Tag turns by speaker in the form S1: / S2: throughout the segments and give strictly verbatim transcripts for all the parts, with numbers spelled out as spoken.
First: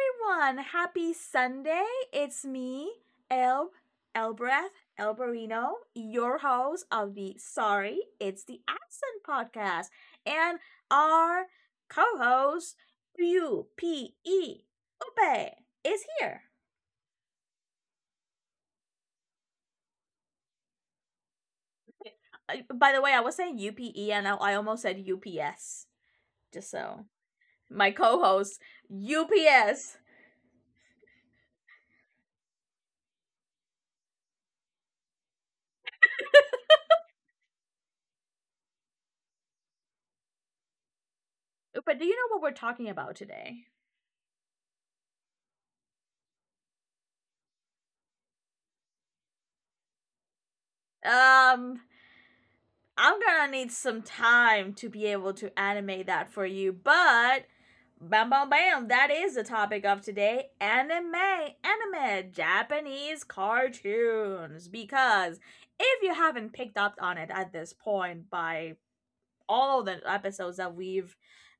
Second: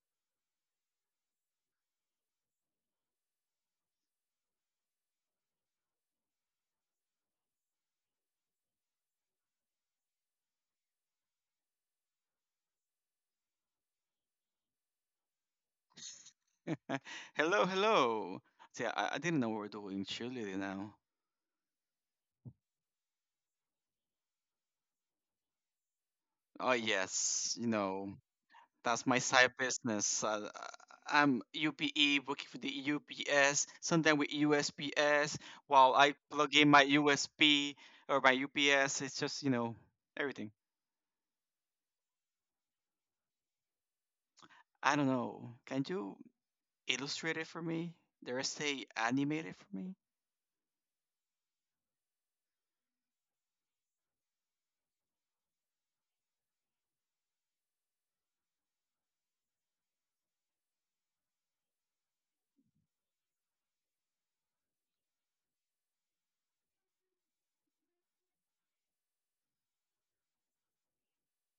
S1: Everyone. Happy Sunday. It's me, El Elbreth Elberino, your host of the Sorry, It's the Accent podcast, and our co-host U P E Upe is here.
S2: Hello, hello. See, I, I didn't know we were doing cheerleading now.
S1: I- By the way, I was saying U P E and I I almost said U P S. Just
S2: Oh
S1: so
S2: yes, you
S1: my
S2: know
S1: co-host
S2: that's my side
S1: U P S.
S2: business. Uh, I'm U P E working for the U P S, sometimes with U S P S. While I plug in my U S B or my U P S, it's just you know everything.
S1: But do you know what we're talking about today?
S2: I don't know. Can you illustrate it for me? Dare I say animate it for me?
S1: Um, I'm gonna need some time to be able to animate that for you, but bam bam bam, that is the topic of today anime, anime, Japanese cartoons. Because if you haven't picked up on it at this point by all of the episodes that we've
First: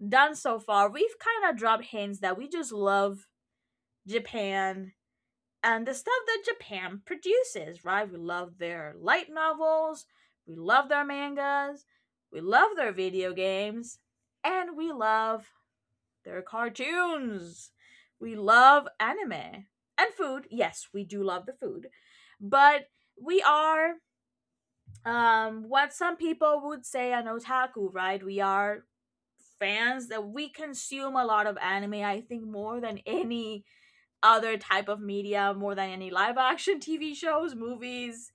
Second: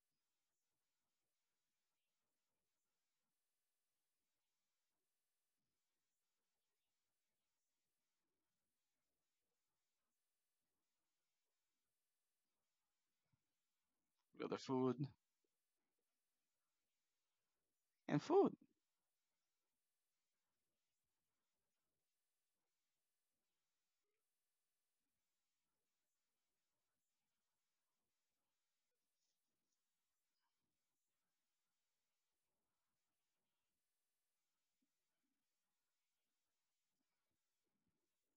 S1: done so far, we've kind of dropped hints that we just love Japan and the stuff that Japan produces, right? We love their light novels, we love their mangas, we love their video games,
S2: With the
S1: and we
S2: food
S1: love their cartoons.
S2: and
S1: We
S2: food.
S1: love anime and food. Yes, we do love the food, but we are um, what some people would say an otaku, right? We are fans that we consume a lot of anime, I think, more than any other type of media, more than any live action T V shows, movies,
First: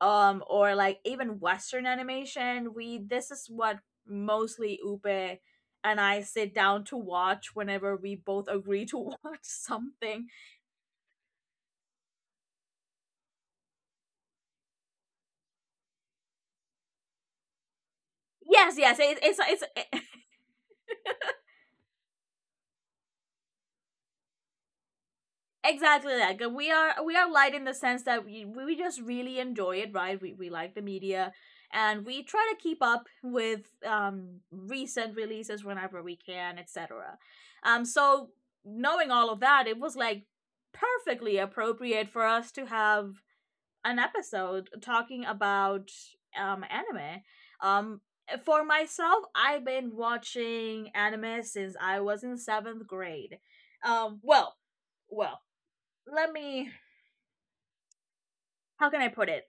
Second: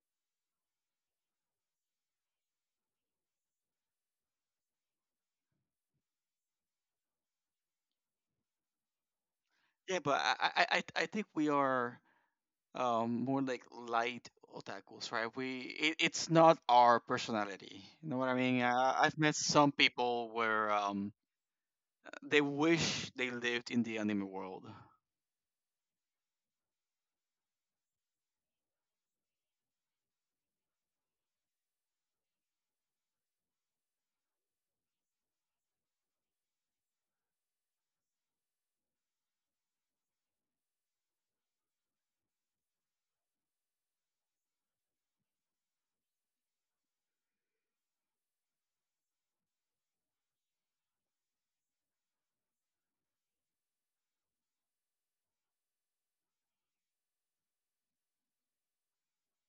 S1: um, or like even Western animation. We this is what mostly Upe and I sit down to watch whenever we both agree to watch
S2: Yeah, but
S1: something.
S2: I I, I I think we are. Um, more like light otakus, right? We it, it's not our personality. You know what I mean?
S1: Yes,
S2: Uh,
S1: yes,
S2: I've
S1: it,
S2: met
S1: it's it's
S2: some people where um, they wish they lived in the anime world.
S1: exactly that, 'cause we are we are light in the sense that we, we just really enjoy it, right, we, we like the media, and we try to keep up with um recent releases whenever we can, etc. um so knowing all of that, it was like perfectly appropriate for us to have an episode talking about um anime. um for myself, I've been watching anime since I was in seventh grade. um well well Let me, how can I put it?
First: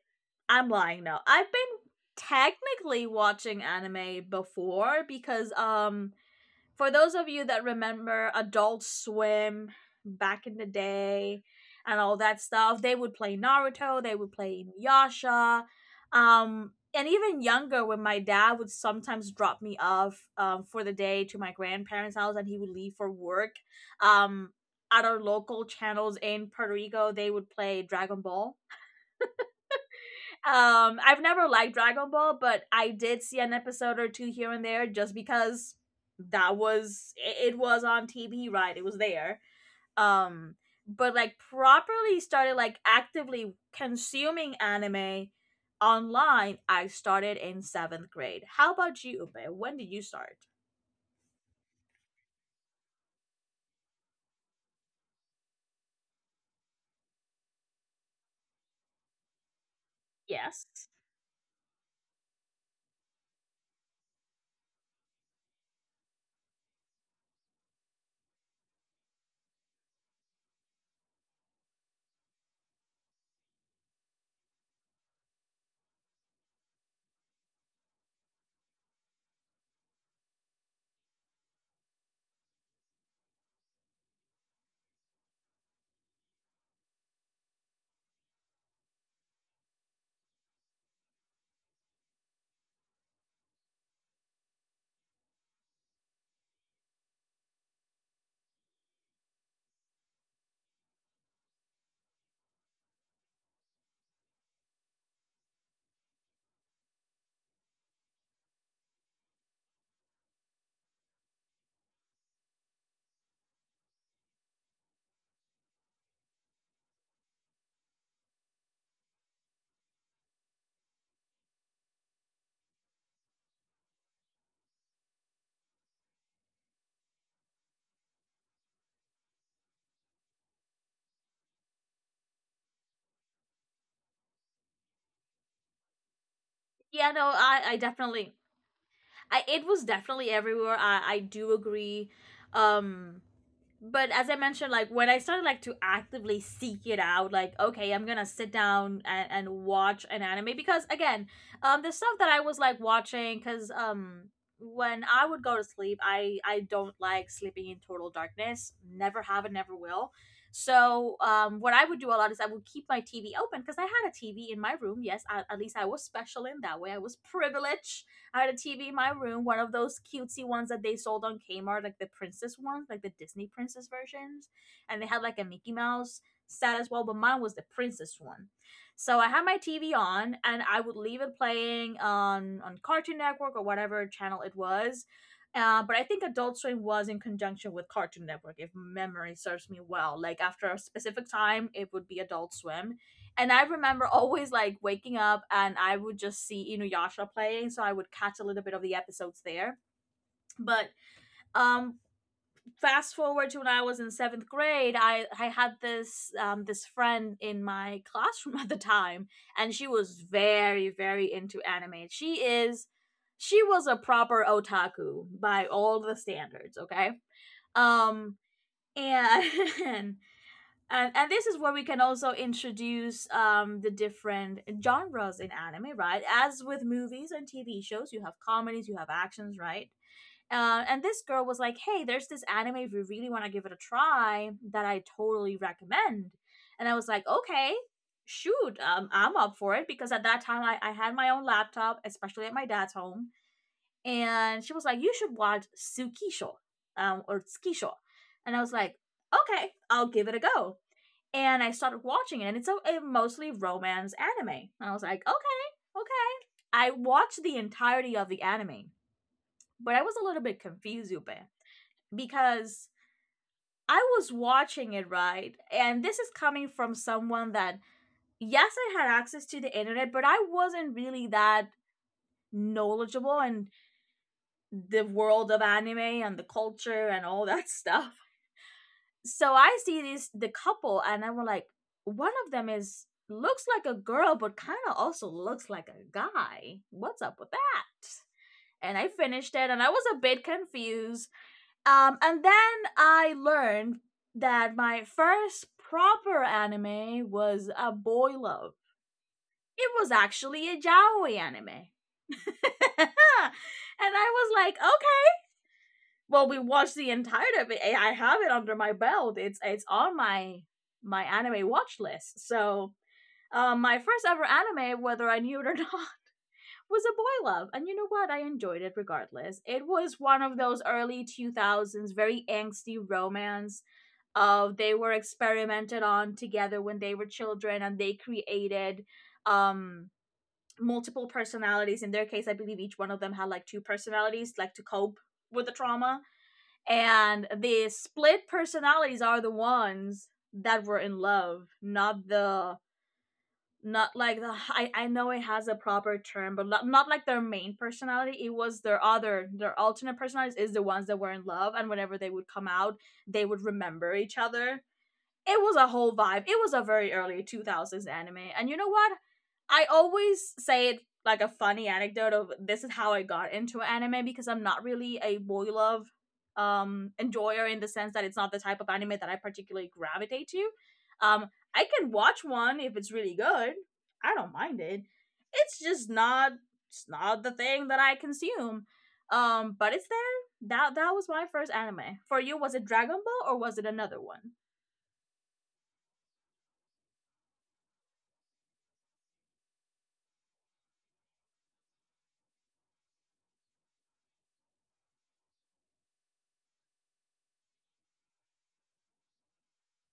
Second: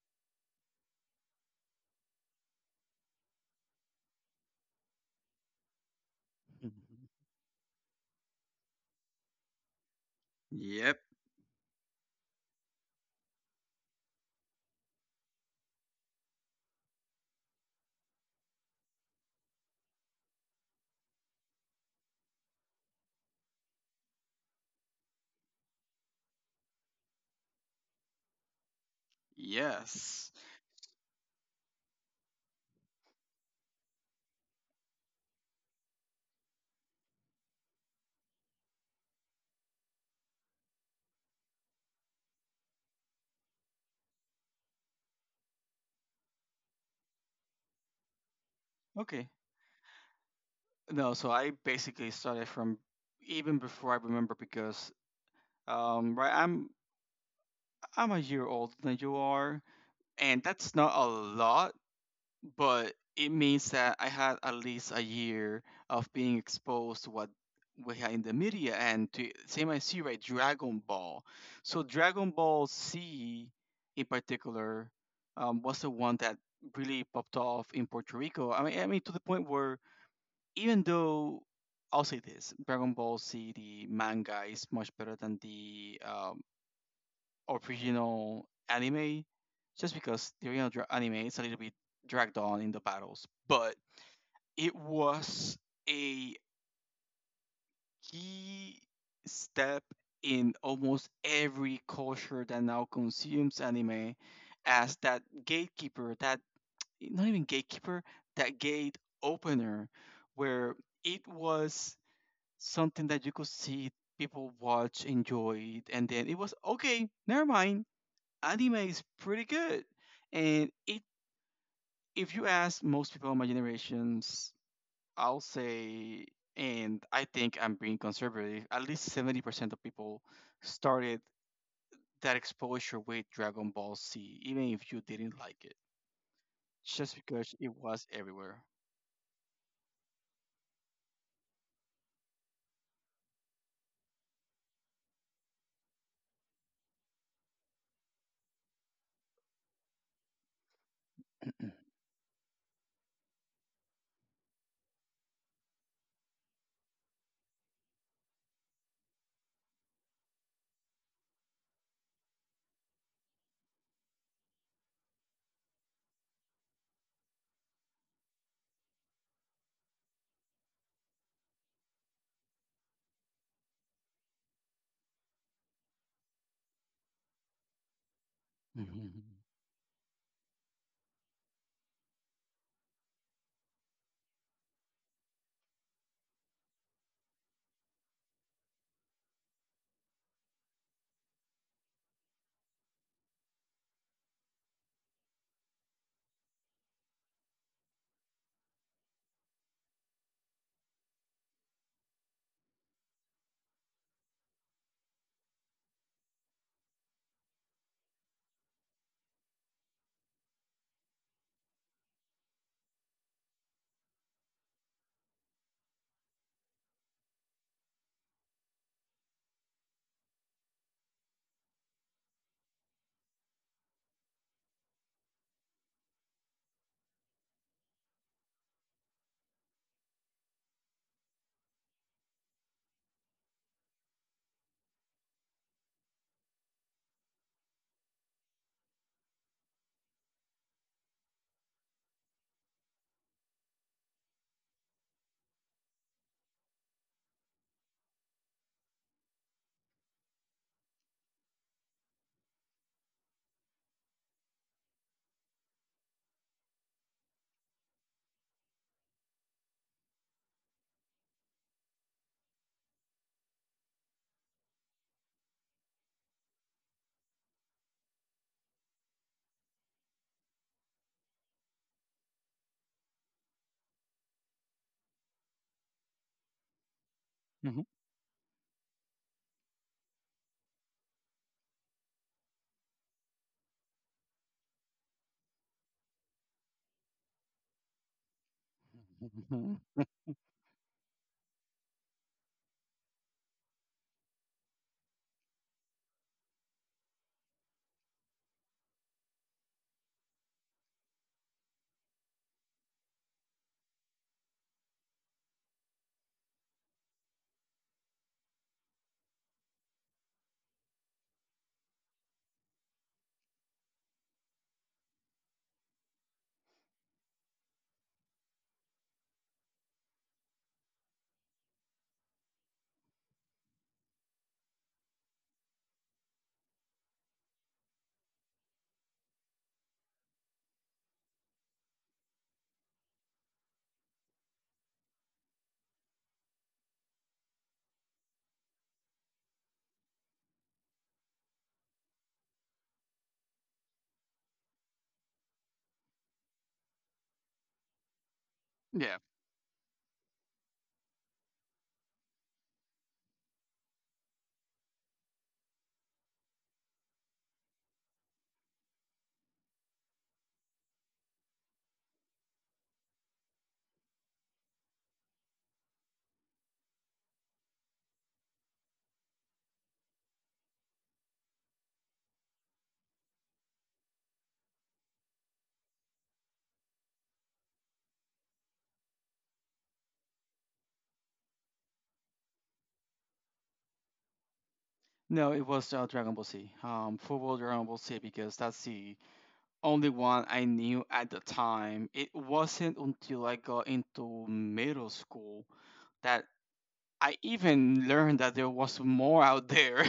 S1: I'm lying now. I've been technically watching anime before, because um for
S2: Mhm.
S1: those of you that remember Adult Swim back in the
S2: Yep.
S1: day and all that stuff, they would play Naruto, they would play Yasha. Um and even younger, when my dad would sometimes drop me off um, for the day to my grandparents' house and he would leave for work, um, at our local channels in Puerto Rico, they would play Dragon Ball.
S2: Yes.
S1: Um, I've never liked Dragon Ball, but I did see an episode or two here and there just because that was it, it was on T V, right? It was there. Um, but like properly started like actively consuming anime online, I started in seventh grade. How about
S2: Okay.
S1: you, Ube? When did you start?
S2: No, so I basically started from even before I remember because um right I'm I'm a year older than you are, and
S1: Yes.
S2: that's not a lot, but it means that I had at least a year of being exposed to what we had in the media and to same I see right Dragon Ball. So Dragon Ball Z in particular um, was the one that really popped off in Puerto Rico. I mean, I mean to the point where even though I'll say this, Dragon Ball Z the manga is much better than the um, original anime, just because the original dra- anime is a little bit dragged on in the battles, but it was a key step in almost every culture that now consumes anime as that gatekeeper, that not even gatekeeper, that gate opener, where it was something that you could see people watch, enjoy, and then it was okay, never mind, anime is pretty good. And it, if you ask most people of my generations, I'll say, and I think I'm being conservative, at least seventy percent of people started that exposure with Dragon Ball Z, even if you didn't like it,
S1: Yeah,
S2: just
S1: no,
S2: because
S1: I,
S2: it
S1: I
S2: was
S1: definitely
S2: everywhere.
S1: I it was definitely everywhere. I, I do agree. Um but as I mentioned, like when I started like to actively seek it out, like okay, I'm gonna sit down and, and watch an anime, because again, um, the stuff that I was like watching, because um, when I would go to sleep, I I don't like sleeping in total darkness. Never have and never will. So um, what I would do a lot is I would keep my T V open because I had a T V in my room. Yes, I, at least I was special in that way. I was privileged, I had a T V in my room, one of those cutesy ones that they sold on Kmart, like the princess ones, like the Disney princess versions. And they had like a Mickey Mouse set as well, but mine was the princess one. So I
S2: Mhm.
S1: had my T V on, and I would leave it playing on on Cartoon Network or whatever channel it was. Uh, but I think Adult Swim was in conjunction with Cartoon Network, if memory serves me well. Like after a specific time, it would be Adult Swim, and I remember always like waking up and I would just see Inuyasha playing, so I would catch a little bit of the episodes there. But um, fast forward to when I was in seventh grade, I, I had this um, this friend in my classroom at the time, and she was very very into anime. She is she was a proper otaku by all the standards, okay? Um, and and and this is where we can also introduce um the different genres in anime, right? As with movies and TV shows, you have comedies, you have actions, right? Uh, and this girl was like, hey, there's this anime if you really want to give it a try that I totally recommend. And I was like, okay, shoot, um, I'm up for it, because at that time I, I had my own laptop, especially at my dad's home. And she was like, you should watch Tsukisho, um, or Tsukisho. And I was like, okay, I'll give it a go. And I started watching it, and it's a, a mostly romance anime. And I was like, okay, okay. I watched the entirety of the anime, but I was a little bit confused, Yupe, because I was watching it, right, and this is coming from someone that, yes, I had access to the internet, but I wasn't really that knowledgeable in the world of anime and the culture and all that stuff. So I see this the couple, and I'm like, one of them is looks like a girl, but kind of also looks like a guy. What's up with that? And I finished it, and I was a bit confused. Um, and then I learned that my first proper anime was a boy love. It was actually a Jaoi anime. And I was like, okay, well, we watched the entirety of it. I I have it under my belt. It's it's on my my anime watch list. So, um, my first ever anime, whether I knew it or not, was a boy love, and you know what? I enjoyed it regardless. It was one of those early two thousands, very angsty romance. Of, they were experimented on together when they were children, and they created um multiple personalities. In their case, I believe each one of them had like two personalities, like to cope with the trauma, and the split personalities are the ones that were in love, not the, not like the, I, I know it has a proper term, but not, not like their main personality. It was their
S2: Yeah.
S1: other their alternate personalities, is the ones that were in love, and whenever they would come out, they would remember each other. It was a whole vibe. It was a very early two thousands anime. And you know what? I always say it like a funny anecdote of, this is how I got into anime, because I'm not really a boy love um enjoyer, in the sense that it's not the type of anime that I particularly gravitate to. Um I can watch one if it's really good. I don't mind it. It's just not, it's not the thing that I consume. Um but it's there. That that was my first anime. For you, was it Dragon Ball or was it another one?
S2: No, it was uh, Dragon Ball Z. Um, football Dragon Ball Z because that's the only one I knew at the time. It wasn't until I got into middle school that I even learned that there was more out there.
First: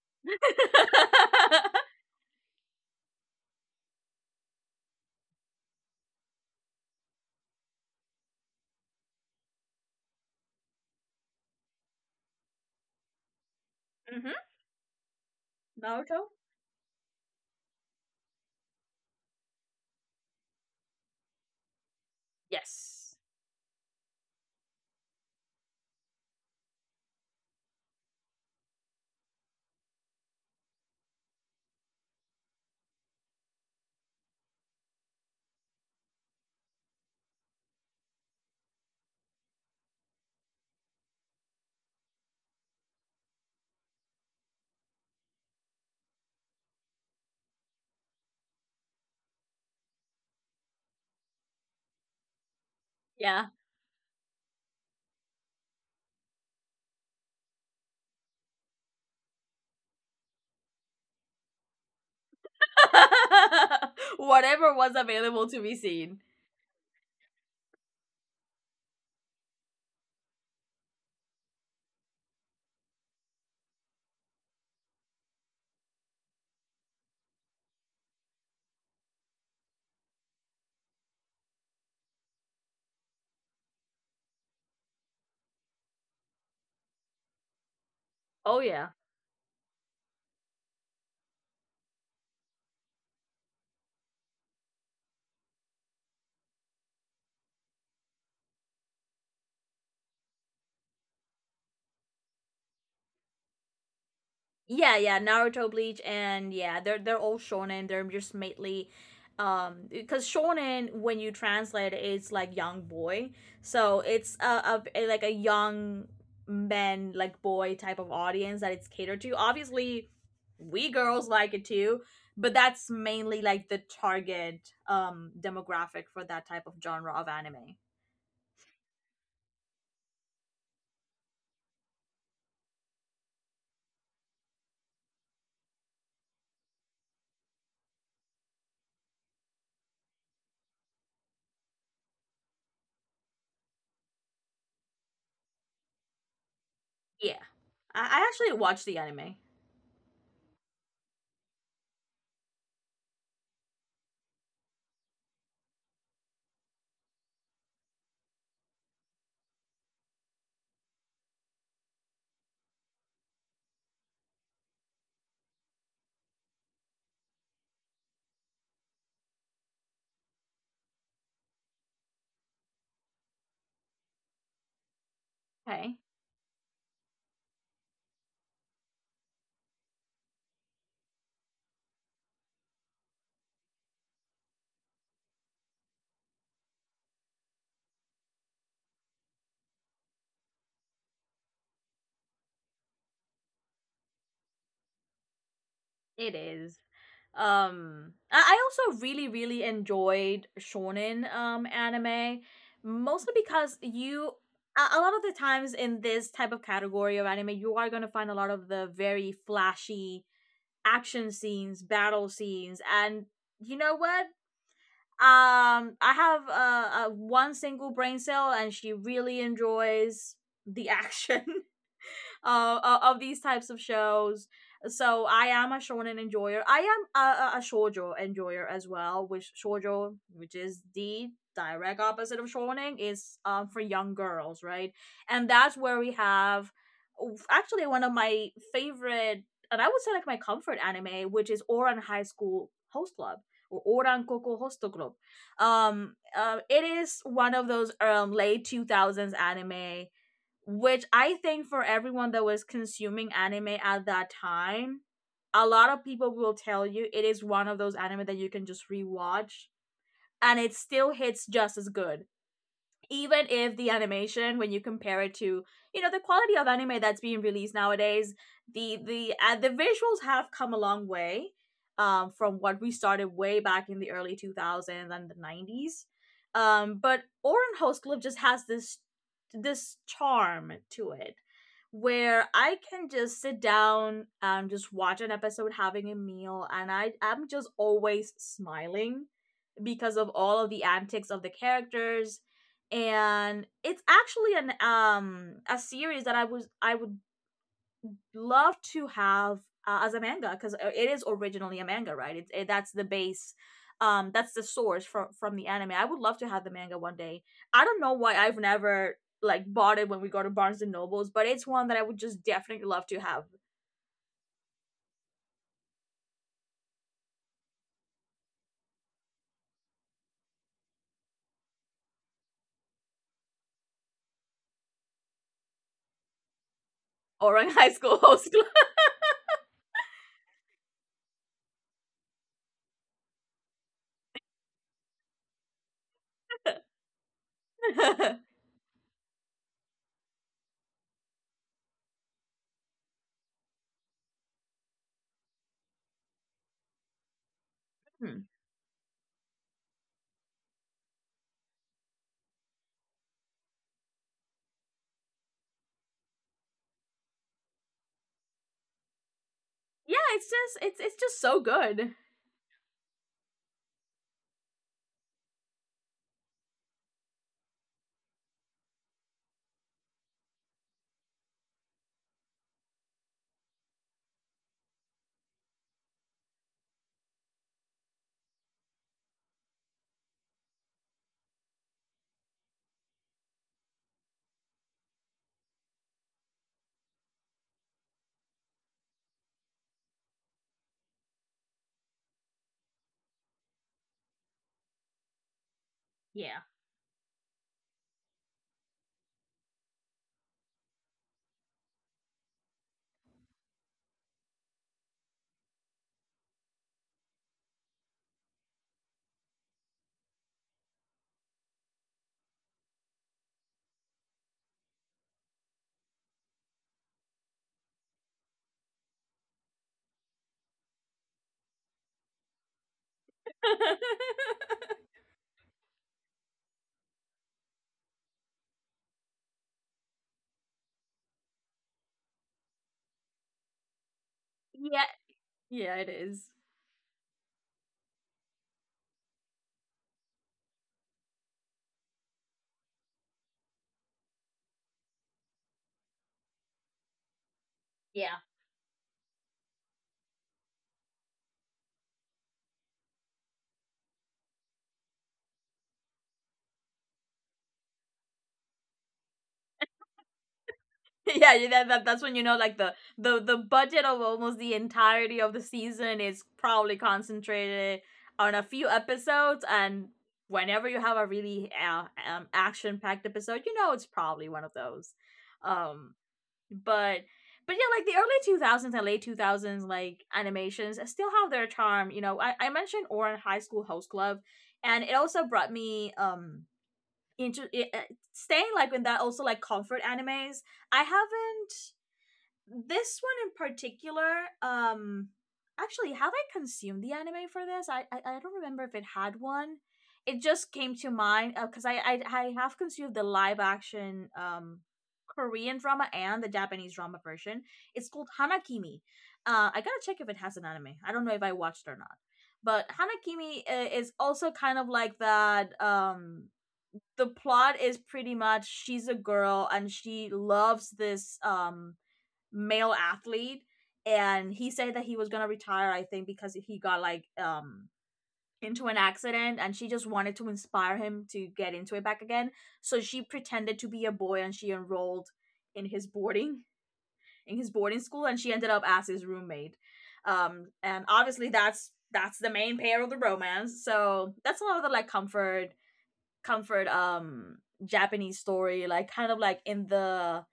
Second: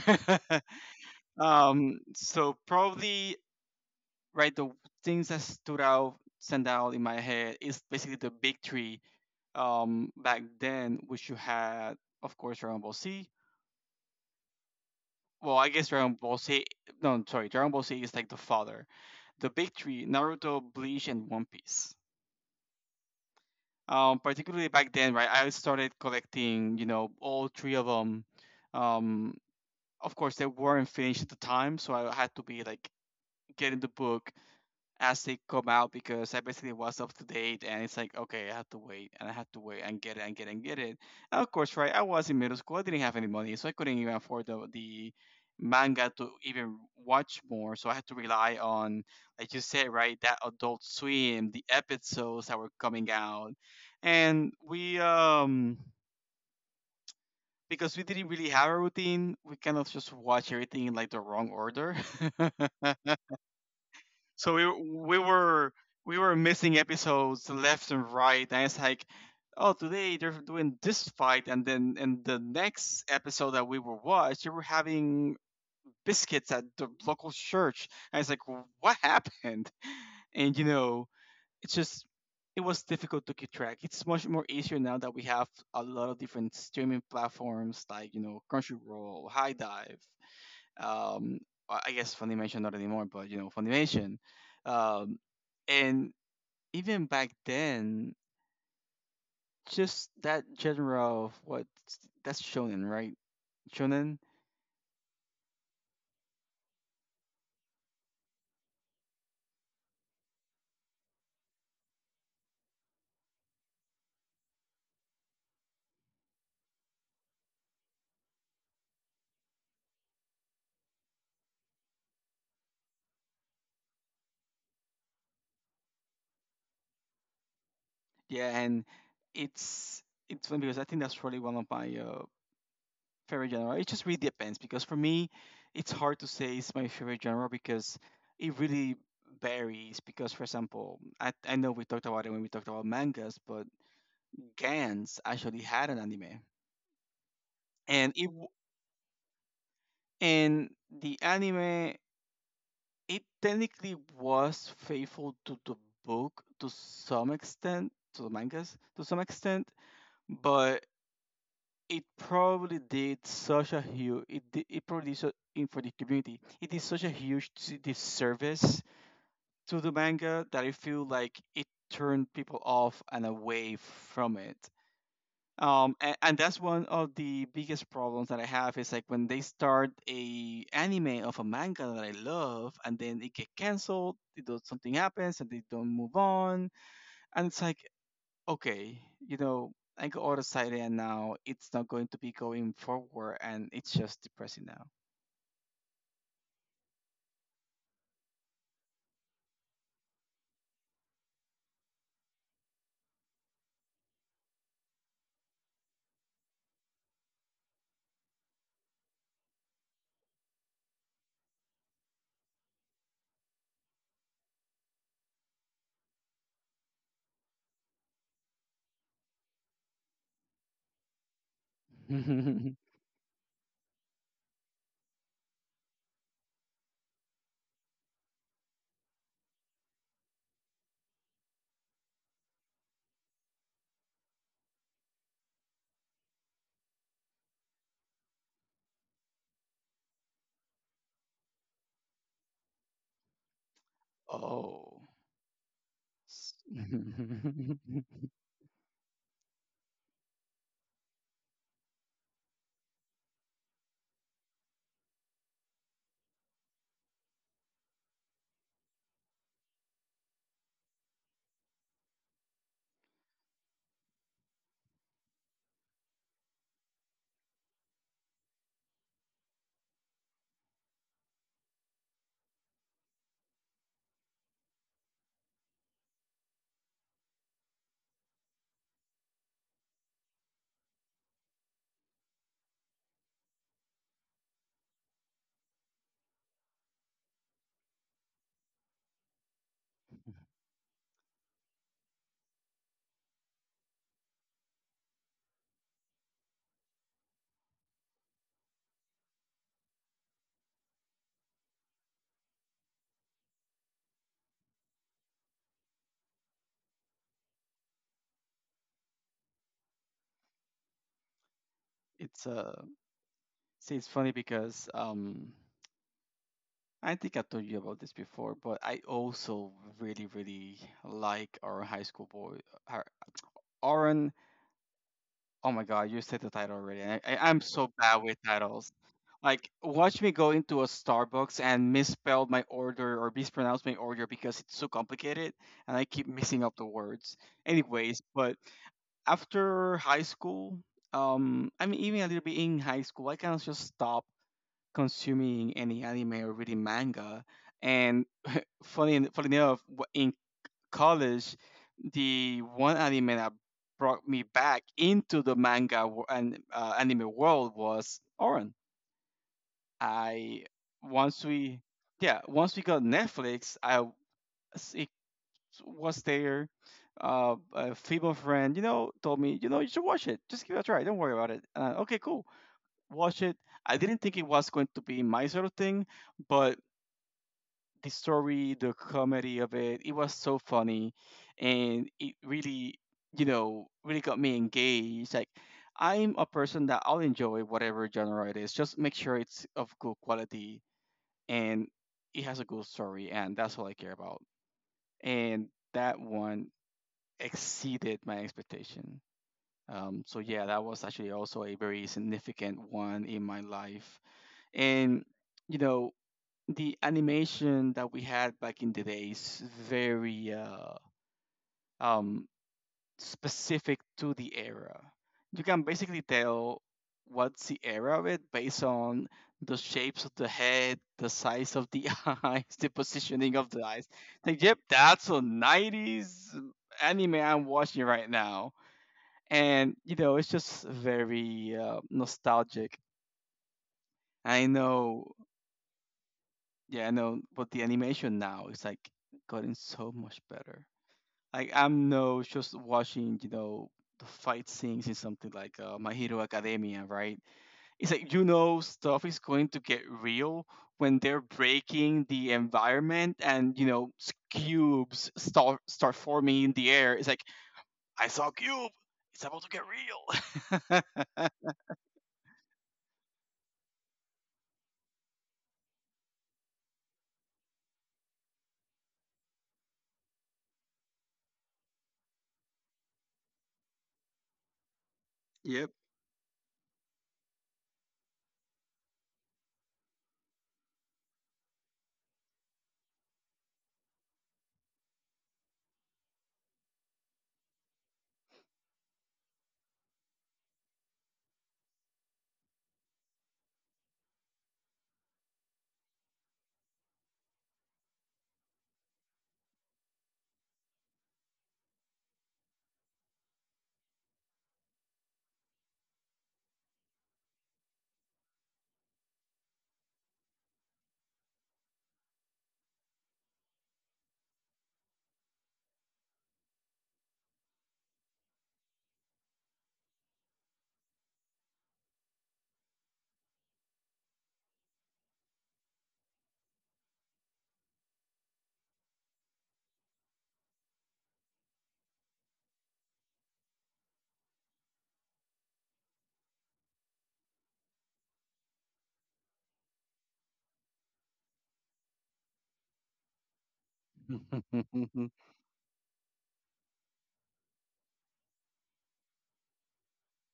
S2: um, So probably right the things that stood out, stand out in my head is basically the big three um, back then, which you had, of course, Dragon Ball Z.
S1: Hmm.
S2: Well, I guess
S1: Naruto?
S2: Dragon Ball Z. No, sorry, Dragon Ball Z is like the father. The big three: Naruto, Bleach, and One Piece.
S1: Yes.
S2: Um, particularly back then, right? I started collecting, you know, all three of them. Um, of course, they weren't finished at the time, so I had to be like getting the book as they come out because I basically was up to date and it's like, okay, I have to wait and I have to wait and get it and get it and get it. And of course, right, I was in middle school. I didn't have any money, so I couldn't even afford the, the manga to even watch more. So I had to rely on, like you said, right, that Adult Swim, the episodes that were coming
S1: Yeah.
S2: out. And we, um, because we didn't really have a routine, we kind of just watch everything in like the wrong order. So we
S1: Whatever was
S2: we
S1: available to
S2: were
S1: be seen.
S2: we were missing episodes left and right, and it's like, oh, today they're doing this fight, and then in the next episode that we were watched, they were having biscuits at the local church, and it's like, what happened? And you know, it's just it was difficult to keep track. It's much more easier now that we have a lot of different streaming platforms like you know
S1: Oh yeah.
S2: Crunchyroll, High Dive, um, I I guess Funimation not anymore, but you know Funimation. Um, and even back then, just that genre of what that's shonen, right? Shonen,
S1: Yeah, yeah, Naruto, Bleach, and yeah, they're they're all shonen. They're just mainly, um, because shonen, when you translate it, it's like young boy, so it's a, a like a young men, like boy, type of audience that it's catered to. Obviously, we girls like it too, but that's mainly like the target um demographic for that type of genre of anime.
S2: yeah, and it's it's funny because I think that's really one of my uh, favorite genre. It just really depends because for me, it's hard to say it's my favorite genre because it really varies. Because for example, I I know we talked about it when we talked about mangas, but Gans actually had an anime,
S1: Yeah, I,
S2: and
S1: I
S2: it
S1: actually watched the anime.
S2: in the anime, it technically was faithful to the book to some extent, to the mangas to some extent, but it probably did such a huge it did, it probably did so, in for the community. It did such a huge s- disservice to the manga that I feel like it turned people off and away from it. um
S1: Okay,
S2: and, and that's one of the biggest problems that I have is like when they start a anime of a manga that I love and then it get canceled it does something happens and they don't move on, and it's like okay, you know, I go out of sight and now it's not going to be going forward and it's just depressing
S1: it is. Um, I, I also really, really enjoyed shonen um anime, mostly because you a, a lot of the times in this type of category of anime, you are gonna find a lot of the very flashy action scenes, battle scenes, and you know what? Um, I have uh, uh one single brain cell, and she really enjoys the action.
S2: now.
S1: uh, uh, of these types of shows. So I am a shonen enjoyer. I am a, a, shoujo enjoyer as well, which shoujo, which is the direct opposite of shonen, is um for young girls, right? And that's where we have actually one of my favorite, and I would say like my comfort anime, which is Oran High School Host Club, or Oran Koko Host
S2: Oh,
S1: Club. Um,
S2: s-
S1: uh, it is one of those um, late two thousands anime, which I think for everyone that was consuming anime at that time, a lot of people will tell you it is one of those anime that you can just rewatch and it still hits just as good, even if the animation, when you compare it to, you know, the quality of anime that's being released nowadays, the the uh, the visuals have come a long way um from what we started way back in the early two thousands and the nineties. Um but Oren Hostcliffe just has this this charm to it, where I can just sit down and just watch an episode having a meal, and I am just always smiling because of all of the antics of the characters. And it's actually an um a series that I was I would love to have uh, as a manga, because it is originally a manga, right? It's it, that's the base, um, that's the source from from the anime. I would love to have the manga one day. I don't know why I've never like bought it when we go to Barnes and Nobles, but it's one that I would just
S2: it's uh
S1: definitely love to have.
S2: see it's funny because um I think I told you about this before, but I also really, really like our high school boy, our- Aaron. Oh my God, you said the title already. and I, I, I'm
S1: Orang
S2: so
S1: High
S2: bad
S1: School
S2: with
S1: host
S2: titles. Like, watch me go into a Starbucks and misspelled my order or mispronounce my order because it's so complicated and I keep mixing up the words. Anyways,
S1: club.
S2: but after high school, um, I mean, even a little bit in high school, I kind of just stopped consuming any anime or reading manga. And
S1: Hmm.
S2: funny, funny enough, wh- in college, the one anime that brought me back into the manga wo- and uh, anime world was Oran.
S1: Yeah, it's
S2: I
S1: just it's it's just
S2: once
S1: so
S2: we,
S1: good.
S2: yeah, once we got Netflix, I w- s- it was there. Uh, a female friend, you know, told me, you know, you should watch it. Just give it a try. Don't worry about it. Uh, okay, cool. Watch it. I didn't think it was going to be my sort of thing, but the story, the comedy of it, it was so funny, and it really, you know, really got me engaged. Like, I'm a person that I'll enjoy whatever genre it is. Just make sure it's of good quality and it has a good story, and that's all I care about. And that
S1: Yeah.
S2: one exceeded my expectation. Um, so yeah, that was actually also a very significant one in my life, and you know the animation that we had back in the days very uh, um, specific to the era. You can basically tell what's the era of it based on the shapes of the head, the size of the eyes, the positioning of the eyes. Like, yep, that's a nineties anime I'm watching right now. And, you know, it's just very uh, nostalgic. I
S1: Yeah,
S2: know.
S1: yeah, it is.
S2: Yeah, I know, but the animation now is like gotten so much better. Like I'm no just watching, you know, the fight scenes in something like uh, My Hero Academia, right? It's like
S1: Yeah.
S2: you know stuff is going to get real when they're breaking the environment and you know s- cubes start start forming in the air. It's like I saw a cube. It's about to get real.
S1: Yeah, yeah, that, that that's when you know, like the the the budget of almost the entirety of the season is probably concentrated on a few episodes, and whenever you have a really uh, um action packed episode, you know it's probably one of those.
S2: Yep.
S1: Um but but yeah, like the early two thousands and late two thousands like animations still have their charm. You know, I, I mentioned Oran High School Host Club, and it also brought me um into i- uh, staying like in that also like comfort animes. I haven't this one in particular um actually have I consumed the anime for this I I, I don't remember if it had one. It just came to mind because uh, I, I I have consumed the live action um korean drama and the japanese drama version. It's called Hanakimi. Uh, I gotta check if it has an anime. I don't know if I watched or not, but Hanakimi uh, is also kind of like that um. The plot is pretty much, she's a girl and she loves this um male athlete, and he said that he was gonna retire, I think, because he got like um into an accident, and she just wanted to inspire him to get into it back again. So she pretended to be a boy and she enrolled in his boarding in his boarding school, and she ended up as his roommate. Um, and obviously that's that's the main pair of the romance, so that's a lot of the like comfort comfort um Japanese story, like kind of like in the,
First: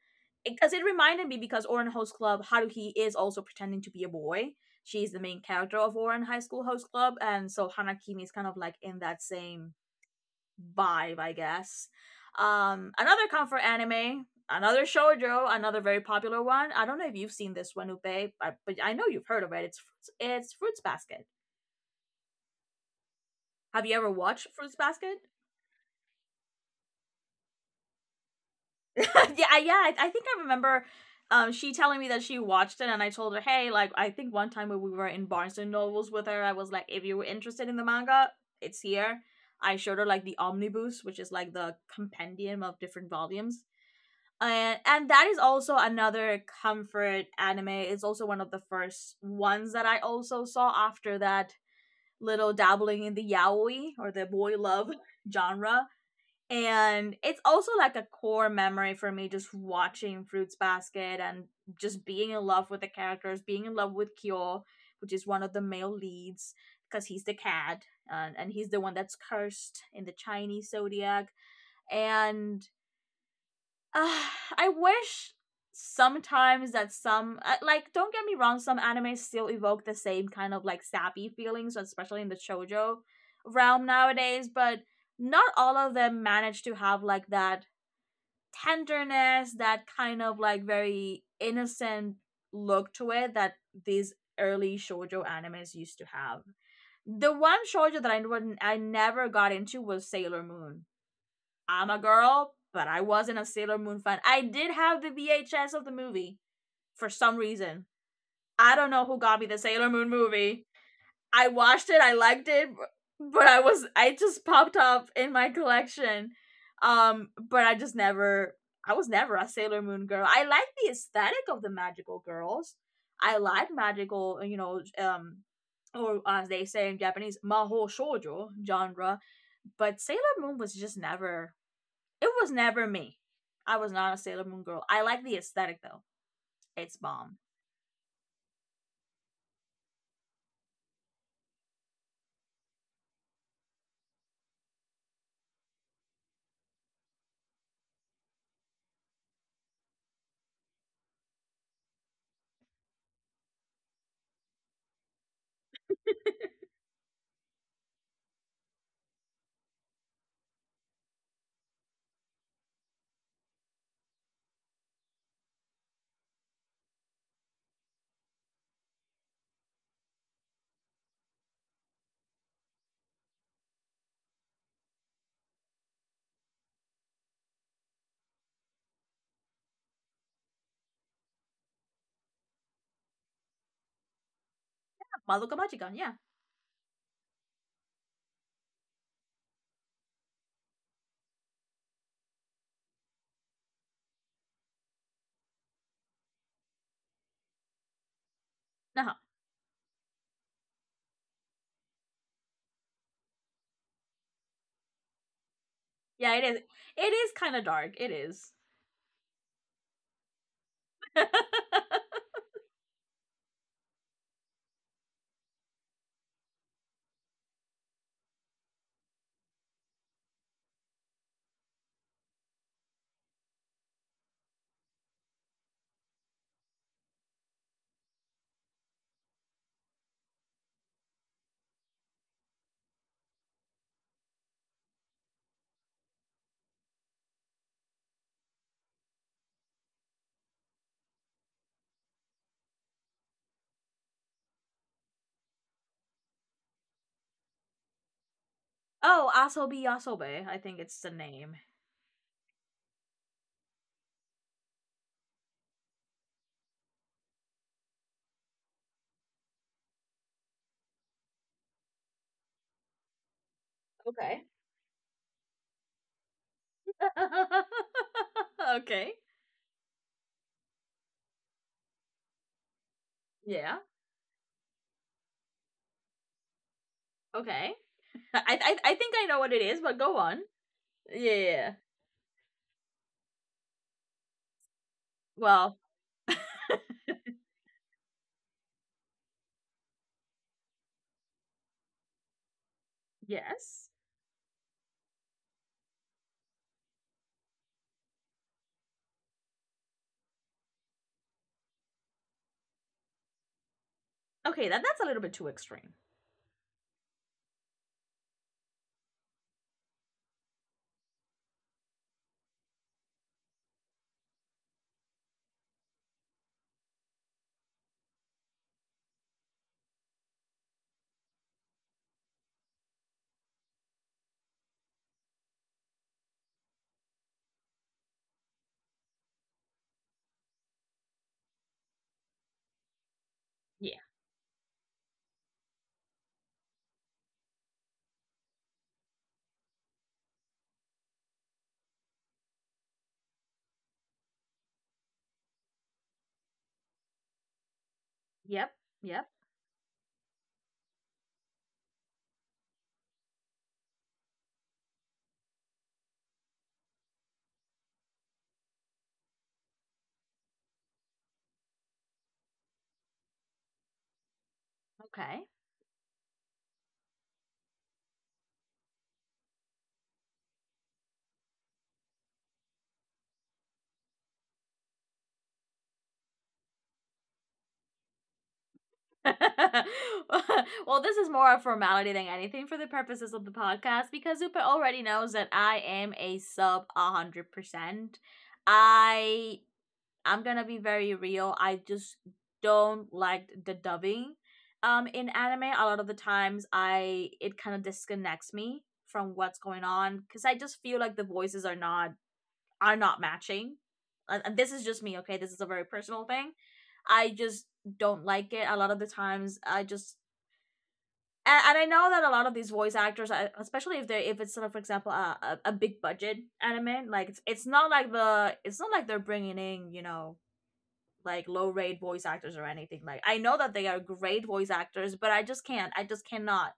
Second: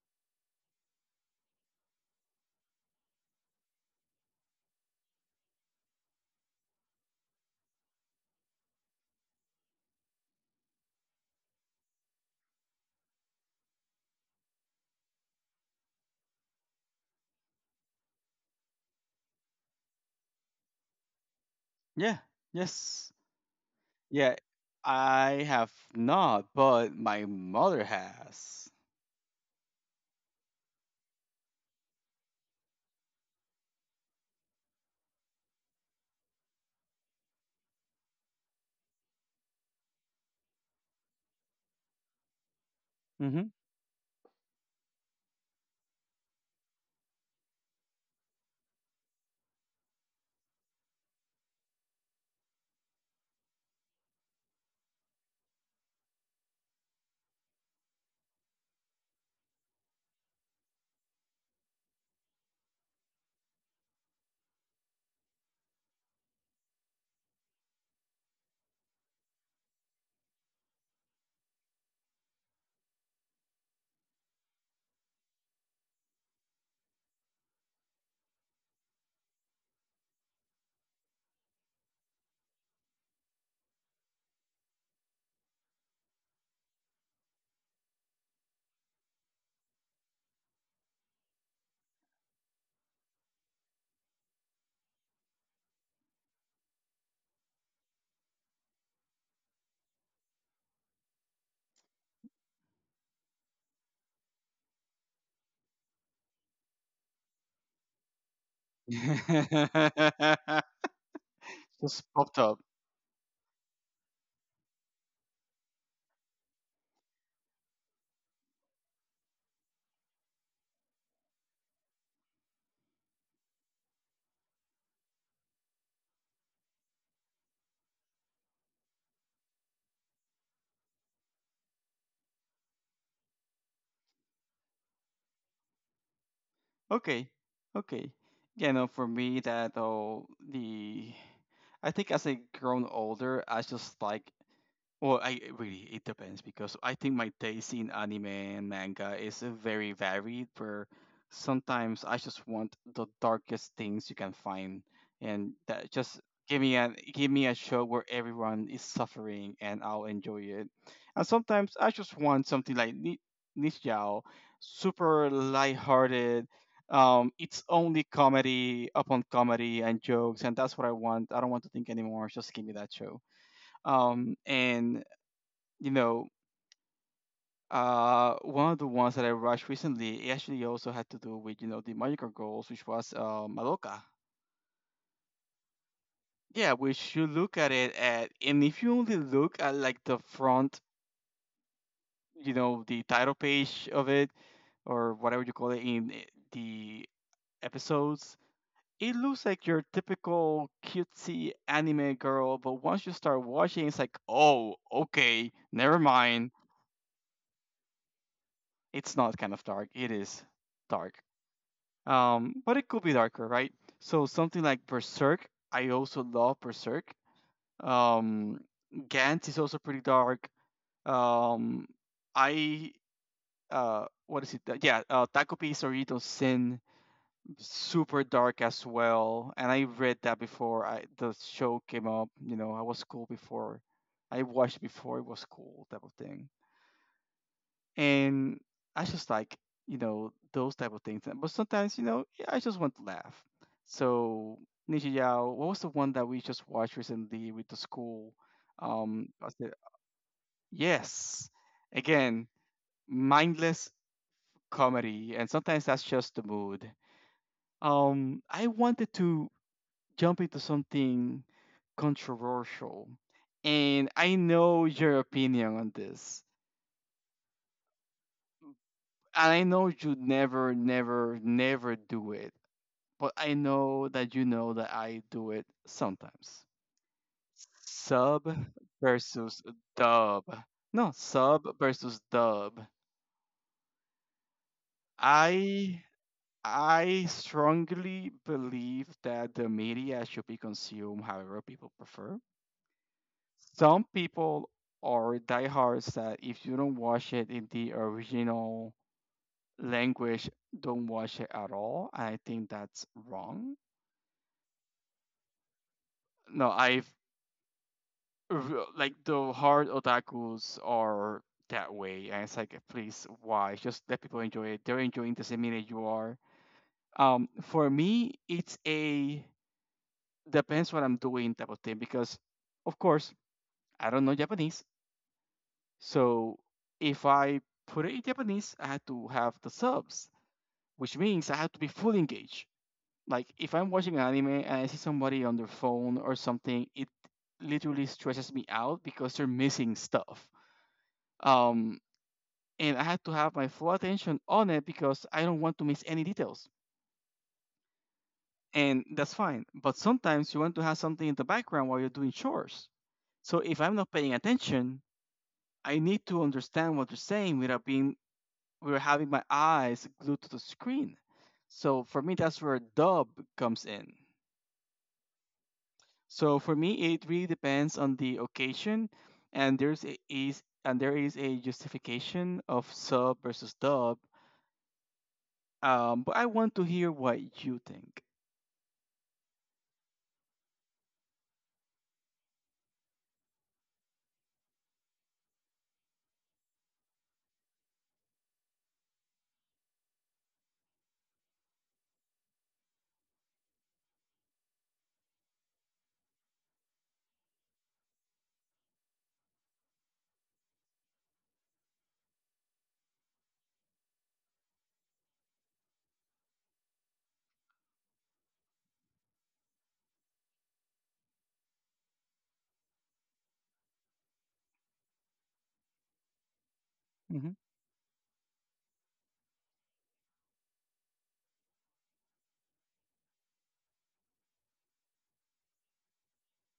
S1: because it, it reminded me, because Oren Host Club Haruhi is also pretending to be a boy. She's the main character of Oren High School Host Club, and so Hanakimi is kind of like in that same vibe, I guess. Um, another comfort anime, another shoujo, another very popular one. I don't know if you've seen this one, Upe, but, but I know you've heard of it. It's it's Fruits Basket.
S2: Yeah. Yes.
S1: Have you ever
S2: Yeah,
S1: watched Fruits Basket?
S2: I have not, but my mother has.
S1: yeah, yeah. I, I think I remember um she telling me that she watched it, and I told her, hey, like I think one time when we were in Barnes and Nobles with her, I was like, if you were interested in the manga, it's here. I showed her like the omnibus, which is like the compendium of different
S2: Hmm.
S1: volumes. And and that is also another comfort anime. It's also one of the first ones that I also saw after that little dabbling in the yaoi or the boy love genre. And it's also like a core memory for me, just watching Fruits Basket and just being in love with the characters, being in love with Kyo, which is one of the male leads, because he's the cat, and, and he's the one that's cursed in the Chinese zodiac. And uh, I wish sometimes that some, uh, like, don't get me wrong, some animes still evoke the same kind of like sappy feelings, especially in the shoujo realm nowadays, but not all of them manage to have like that tenderness, that kind of like very innocent look to it that these early shoujo animes used to have. The one shoujo that I wouldn't, I never got into was Sailor Moon. I'm a girl, but I wasn't a Sailor Moon fan. I did have the V H S of the movie for some reason. I don't know who got me the Sailor Moon movie. I watched it,
S2: Just
S1: I
S2: popped
S1: liked
S2: up.
S1: it, but I was I just popped up in my collection. Um, but I just never, I was never a Sailor Moon girl. I like the aesthetic of the magical girls. I like magical, you know, um, or as they say in Japanese, mahou shoujo genre. But Sailor Moon was just never, it was never me. I was not a Sailor Moon girl. I like the aesthetic though. It's
S2: Okay,
S1: bomb.
S2: okay. You know, for me, that oh, the I think as I grown older, I just like well, I it really it depends because I think my taste in anime and manga is uh, very varied. Where sometimes I just want the darkest things you can find, and that just give me a give me a show where everyone is suffering, and I'll enjoy it. And sometimes I just want something like Ni- Nichiao, super lighthearted. Um, it's only comedy upon comedy and jokes, and that's what I want. I don't want to think anymore. Just give me that show um and you know, uh, one of the ones that I watched recently it actually also had to do with you know the magical girls, which was uh, Madoka.
S1: Madoka Magica, yeah.
S2: Yeah, which you look at it at, and if you only look at like the front, you know, the title page of it or whatever you call it in i- the episodes,
S1: Nah.
S2: it looks like your typical cutesy anime girl. But once you start watching, it's like, oh, okay, never
S1: Yeah, it
S2: mind.
S1: is. It is kind of dark. It is.
S2: It's not kind of dark. It is dark. Um, but it could be darker, right? So something like Berserk, I also love Berserk. Um, Gantz is also pretty dark. Um, I uh, what is it? Uh, Yeah, uh, Takopi Sorito Sin, super dark as well. And I read that before I, the show came up. You know, I was cool before. I watched before it was cool, type of thing. And I just like you know those type of things. But sometimes you know yeah, I just want to laugh. So Ninja Yao, what was the one that we just watched recently with the school? Um,
S1: Oh,
S2: I said,
S1: Asobi Yasobe, I think it's the
S2: yes,
S1: name.
S2: again, mindless comedy, and sometimes that's just the mood. Um, I wanted to jump into something controversial, and I
S1: Okay.
S2: know your opinion on this.
S1: okay.
S2: And I know you never, never, never do it, but I
S1: Yeah.
S2: know that you know that I do it sometimes.
S1: Okay.
S2: Sub
S1: I, I I think I know what
S2: versus
S1: it is, but go on.
S2: dub. No,
S1: Yeah. yeah, yeah.
S2: sub versus dub.
S1: Well,
S2: I I strongly believe that the media should be consumed however people prefer.
S1: yes.
S2: Some people are diehards that if you don't watch it in the original language, don't watch it at all. I think that's wrong.
S1: Okay, that that's a little bit too extreme.
S2: No, I've r- like the hard otakus are that way, and it's like, please, why? Just let people enjoy it. They're enjoying the same minute you are. um for me, it's a depends what I'm doing type of thing, because of course I don't know Japanese. So if I put it in Japanese, I have to have the subs, which means I have to be fully engaged. Like, if I'm
S1: Yeah.
S2: watching an anime and I see somebody on their phone or something, it literally stresses me out because they're missing stuff. um and I had to have my full attention on it because I don't want to miss any details.
S1: Yep.
S2: And
S1: Yep.
S2: that's fine. But sometimes you want to have something in the background while you're doing chores. So if I'm not paying attention, I need to understand what they're saying without being, without having my eyes glued to the screen. So for me, that's where dub comes in.
S1: Okay.
S2: So for me, it really depends on the occasion, and there's a, is and there is a justification of sub versus dub. Um, but I want to hear what you think.
S1: well, this is more a formality than anything for the purposes of the podcast, because Zupa already knows that I am a sub one hundred percent. I I'm gonna be very real. I just don't like the dubbing. Um, in anime, a lot of the times I it kind of disconnects me from what's going on, because I just feel like the voices are not, are not matching. Uh, And this is just me, okay? This is a very personal thing. I just don't like it. A lot of the times, I just, and, and I know that a lot of these voice actors, uh, especially if they, if it's sort of, for example, a, a, a big budget anime, like it's
S2: Hmm.
S1: it's not like the, it's not like they're bringing in, you know, like low rate voice actors or anything. Like I know that they are great voice actors, but I just can't I just cannot,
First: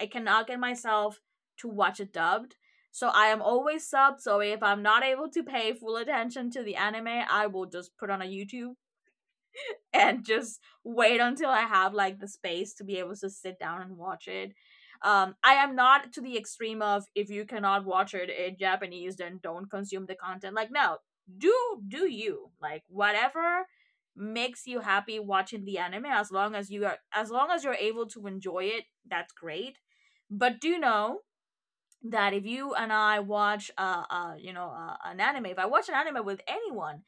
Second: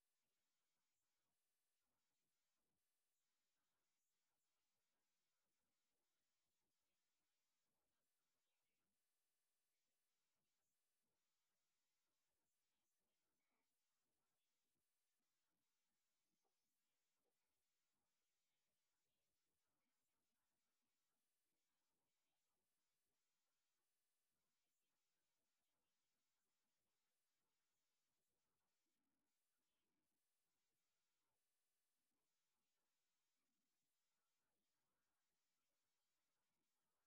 S1: I cannot get myself to watch it dubbed. So I am always subbed. So if I'm not able to pay full attention to the anime, I will just put on a YouTube and just wait until I have like the space to be able to sit down and watch it. Um, I am not to the extreme of, if you cannot watch it in Japanese, then don't consume the content. Like, no, do do you like whatever makes you happy watching the anime. As long as you are as long as you're able to enjoy it, that's great. But do know that if you and I watch uh, uh you know uh, an anime, if I watch an anime with anyone,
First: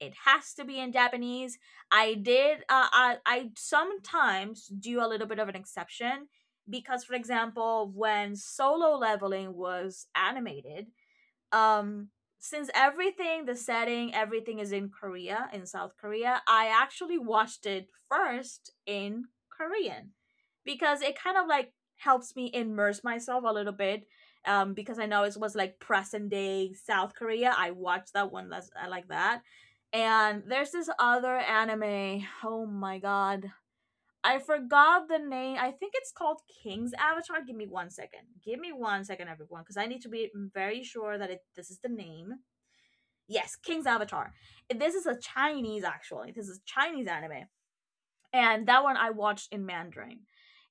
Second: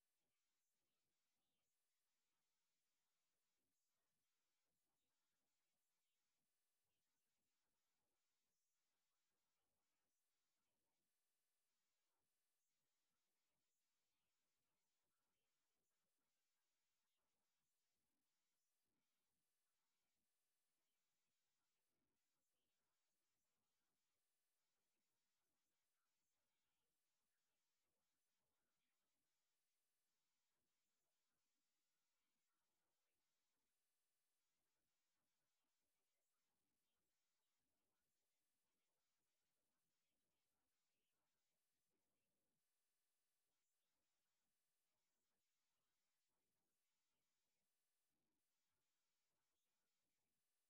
S1: it has to be in Japanese. I did. Uh, I I sometimes do a little bit of an exception because, for example, when Solo Leveling was animated, um since everything, the setting, everything is in Korea, in South Korea, I actually watched it first in Korean, because it kind of like helps me immerse myself a little bit. Um, because I know it was like present day South Korea, I watched that one. That's, I like that. And there's this other anime, oh my god, I forgot the name. I think it's called King's Avatar. Give me one second. Give me one second, everyone, because I need to be very sure that it this is the name. Yes, King's Avatar. This is a Chinese, actually. This is Chinese anime, and that one I watched in Mandarin.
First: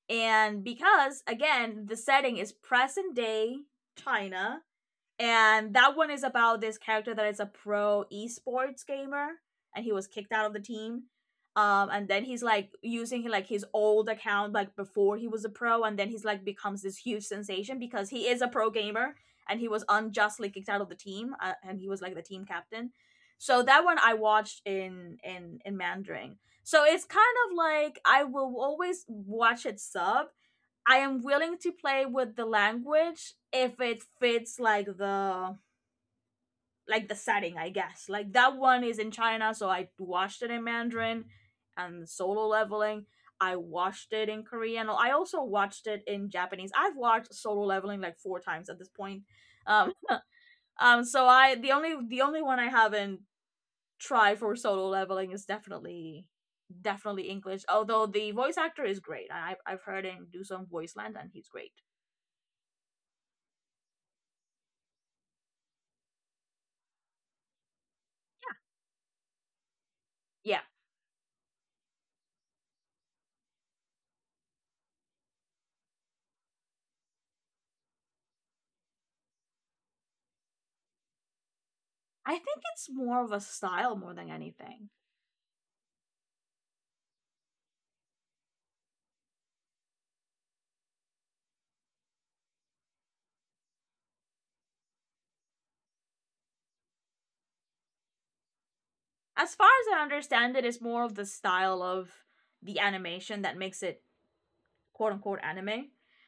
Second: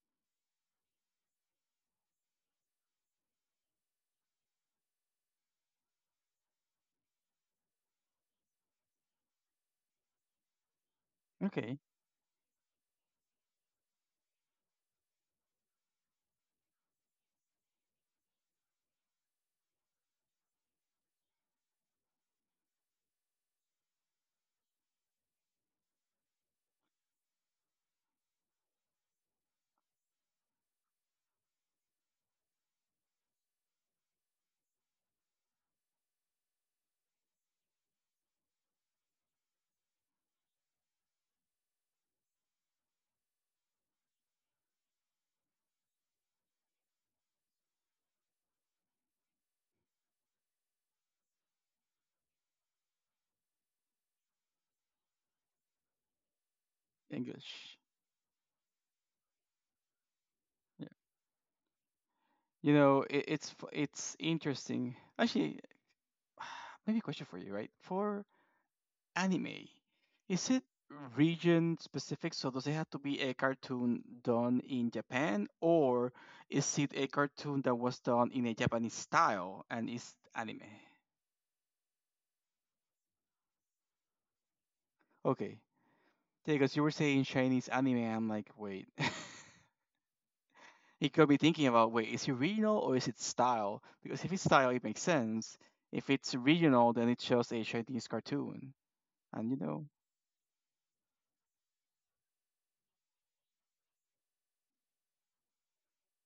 S1: And because again, the setting is present day China, and that one is about this character that is a pro esports gamer, and he was kicked out of the team.
S2: Okay,
S1: Um, and then he's like using like his old account, like before he was a pro, and then he's like becomes this huge sensation because he is a pro gamer, and he was unjustly kicked out of the team, uh, and he was like the team captain. So that one I watched in in in Mandarin. So it's kind of like, I will always watch it sub. I am willing to play with the language if it fits like the, like the setting, I guess. Like that one is in China, so I watched it in Mandarin, and solo leveling, I watched it in Korean. I also watched it in Japanese. I've watched solo leveling like four times at this point. Um um so I the only the only one I haven't tried for solo leveling is definitely definitely English.
S2: English.
S1: Although the voice actor is great. I I've, I've heard him do some
S2: Yeah.
S1: voice land, and he's great.
S2: You know, it, it's f- it's interesting. Actually, maybe a question for you, right? For anime, is
S1: Yeah.
S2: it region specific? So does it have to be a cartoon done in Japan, or is it a cartoon that was done in a Japanese style and is anime?
S1: I think it's more of a style more than anything.
S2: Okay. Yeah, because you were saying Chinese anime, I'm like, wait. He could be thinking about, wait, is it regional or is it style? Because if it's style, it makes sense. If it's regional, then it shows a Chinese cartoon, and
S1: As
S2: you
S1: far
S2: know,
S1: as I understand it, it's more of the style of the animation that makes it quote unquote anime.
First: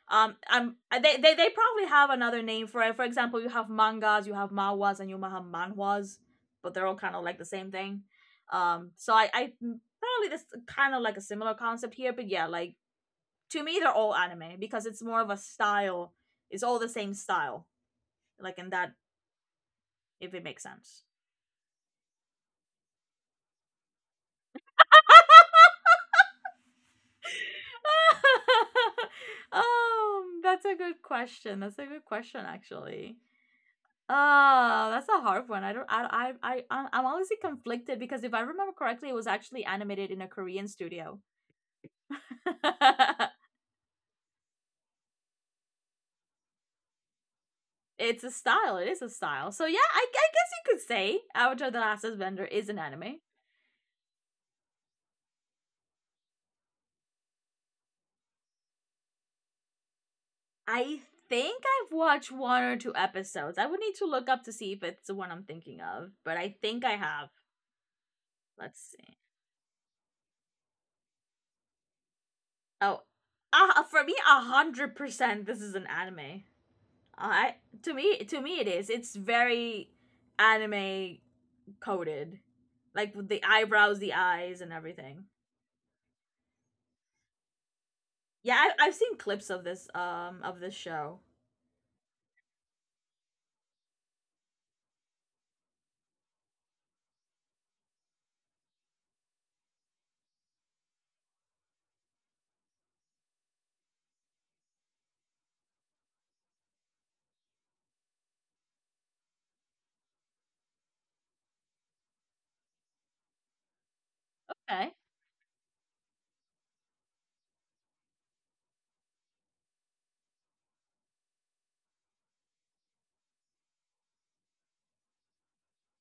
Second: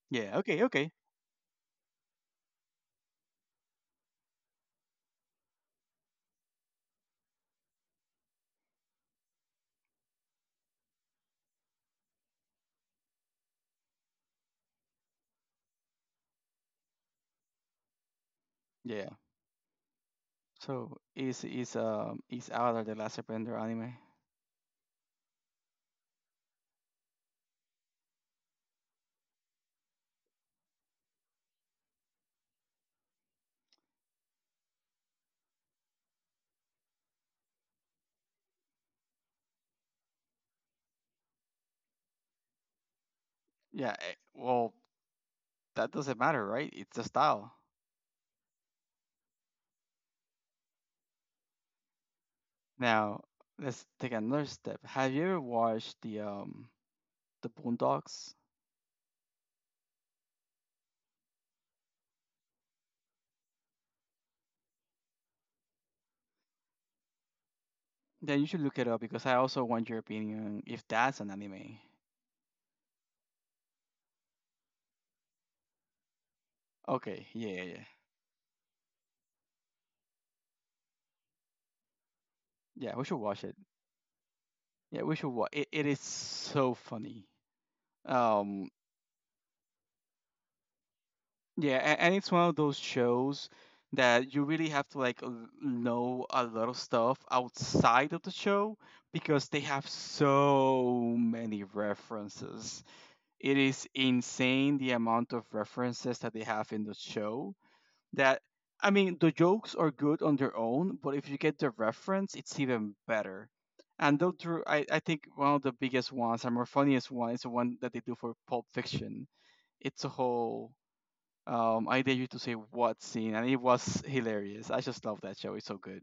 S1: Um,
S2: yeah, okay,
S1: um,
S2: okay,
S1: they, they they probably have another name for it. For example, you have mangas, you have mawas, and you have manhwas, but they're all kind of like the same thing. Um, so I, I mm, probably this kind of like a similar concept here, but yeah, like to me they're all anime because it's more of a style. It's all the same style, like in that
S2: yeah.
S1: if it makes
S2: So
S1: sense.
S2: is is um is Avatar the Last Airbender anime?
S1: um, that's a good question. That's a good question, actually. Oh, that's a hard one. I don't. I. I. I. I'm honestly conflicted because if I remember correctly, it was actually animated in a Korean studio.
S2: Yeah, eh, well, that doesn't matter, right? It's a style.
S1: It's a style. It is a style. So yeah, I, I guess you could say Avatar: The Last Airbender is an anime.
S2: Now let's take another step. Have you ever watched the um the Boondocks?
S1: I think I've watched one or two episodes. I would need to look up to see if it's the one I'm thinking of, but I think I have.
S2: Yeah, you should look it
S1: Let's
S2: up because I also want your opinion if that's an anime.
S1: Oh, uh, for me, a hundred percent. This is an anime.
S2: Okay, yeah,
S1: I
S2: yeah, yeah.
S1: to me to me it is. It's very anime coded,
S2: Yeah, we
S1: like
S2: should
S1: with the
S2: watch it.
S1: eyebrows, the eyes, and
S2: Yeah, we
S1: everything.
S2: should watch. It, it is so funny.
S1: Yeah,
S2: Um,
S1: I, I've seen clips of this um of this show.
S2: yeah, and, and it's one of those shows that you really have to like l- know a lot of stuff outside of the show because they have so many references. It is insane the amount of references that they have in the show. That, I mean, the jokes are good on their own, but if you get the reference, it's even better. And though through, I,
S1: Okay.
S2: I think one of the biggest ones and more funniest one is the one that they do for Pulp Fiction. It's a whole um, I dare you to say what scene, and it was hilarious. I just love that show. It's so good.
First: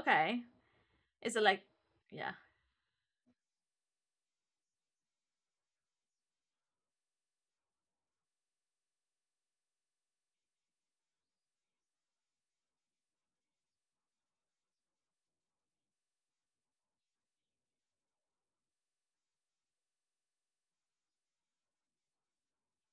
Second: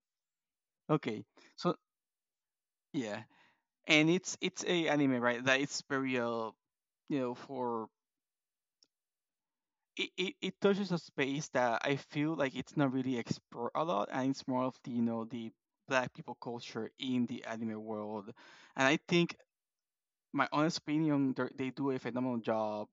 S1: Okay.
S2: Okay,
S1: Is it like,
S2: so
S1: yeah,
S2: yeah, and it's it's a anime, right? That it's very uh, you know, for it, it, it touches a space that I feel like it's not really explored a lot, and it's more of the you know the black people culture in the anime world, and I think, my honest opinion, they're- they do a phenomenal job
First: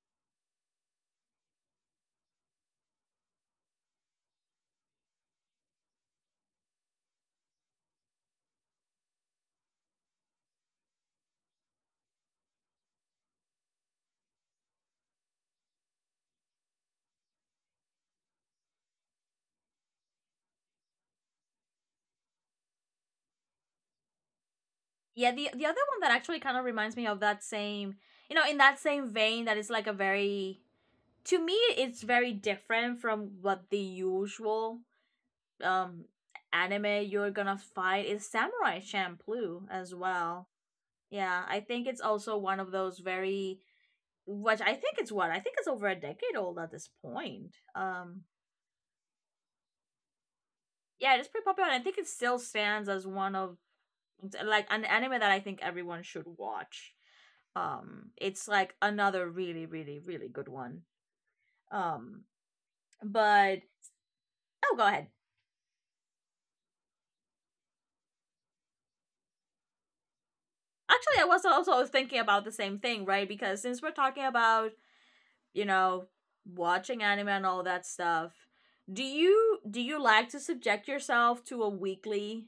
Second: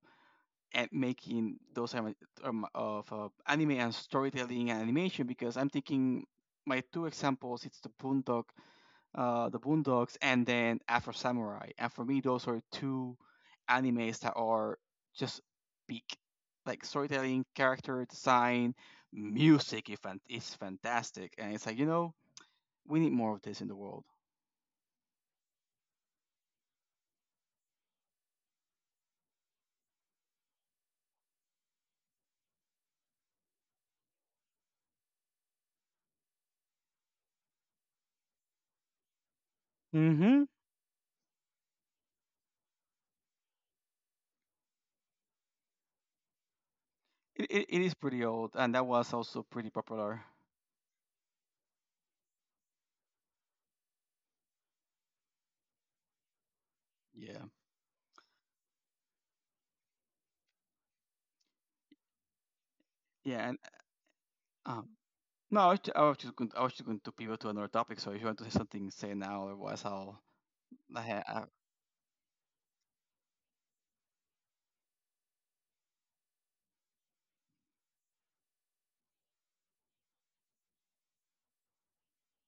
S2: at making those anima- um, of uh, anime and storytelling and animation, because I'm thinking my two examples, it's the Boondock uh, the Boondocks, and then Afro Samurai. And for me, those are two animes that are just peak, like storytelling, character design, music. If it's fantastic, and it's like, you know, we need more of this in the world.
S1: yeah? The the other one that actually kind of reminds me of that same, you know, in that same vein that is like a very to me it's very different from what the usual um anime you're gonna find is Samurai Champloo as
S2: Hmm.
S1: well. Yeah, I think it's also one of those very which I think it's what I think it's over a decade old at this
S2: It,
S1: point.
S2: it, it is
S1: Um,
S2: pretty old, and that was also pretty popular.
S1: yeah, it's pretty popular. And I think it still stands as one of like an anime that I think everyone should watch.
S2: Yeah,
S1: Um, it's like another really, really, really good one. Um,
S2: yeah, and
S1: but Oh, go
S2: um,
S1: ahead.
S2: no, I was, ju- I was just going, I was just going to pivot to another topic. So if you want to say something, say now. Otherwise, I'll. I,
S1: Actually, I was
S2: ha-
S1: also thinking about the same thing, right? Because since we're talking about, you know, watching anime and all that stuff, do you do you like to subject yourself to a weekly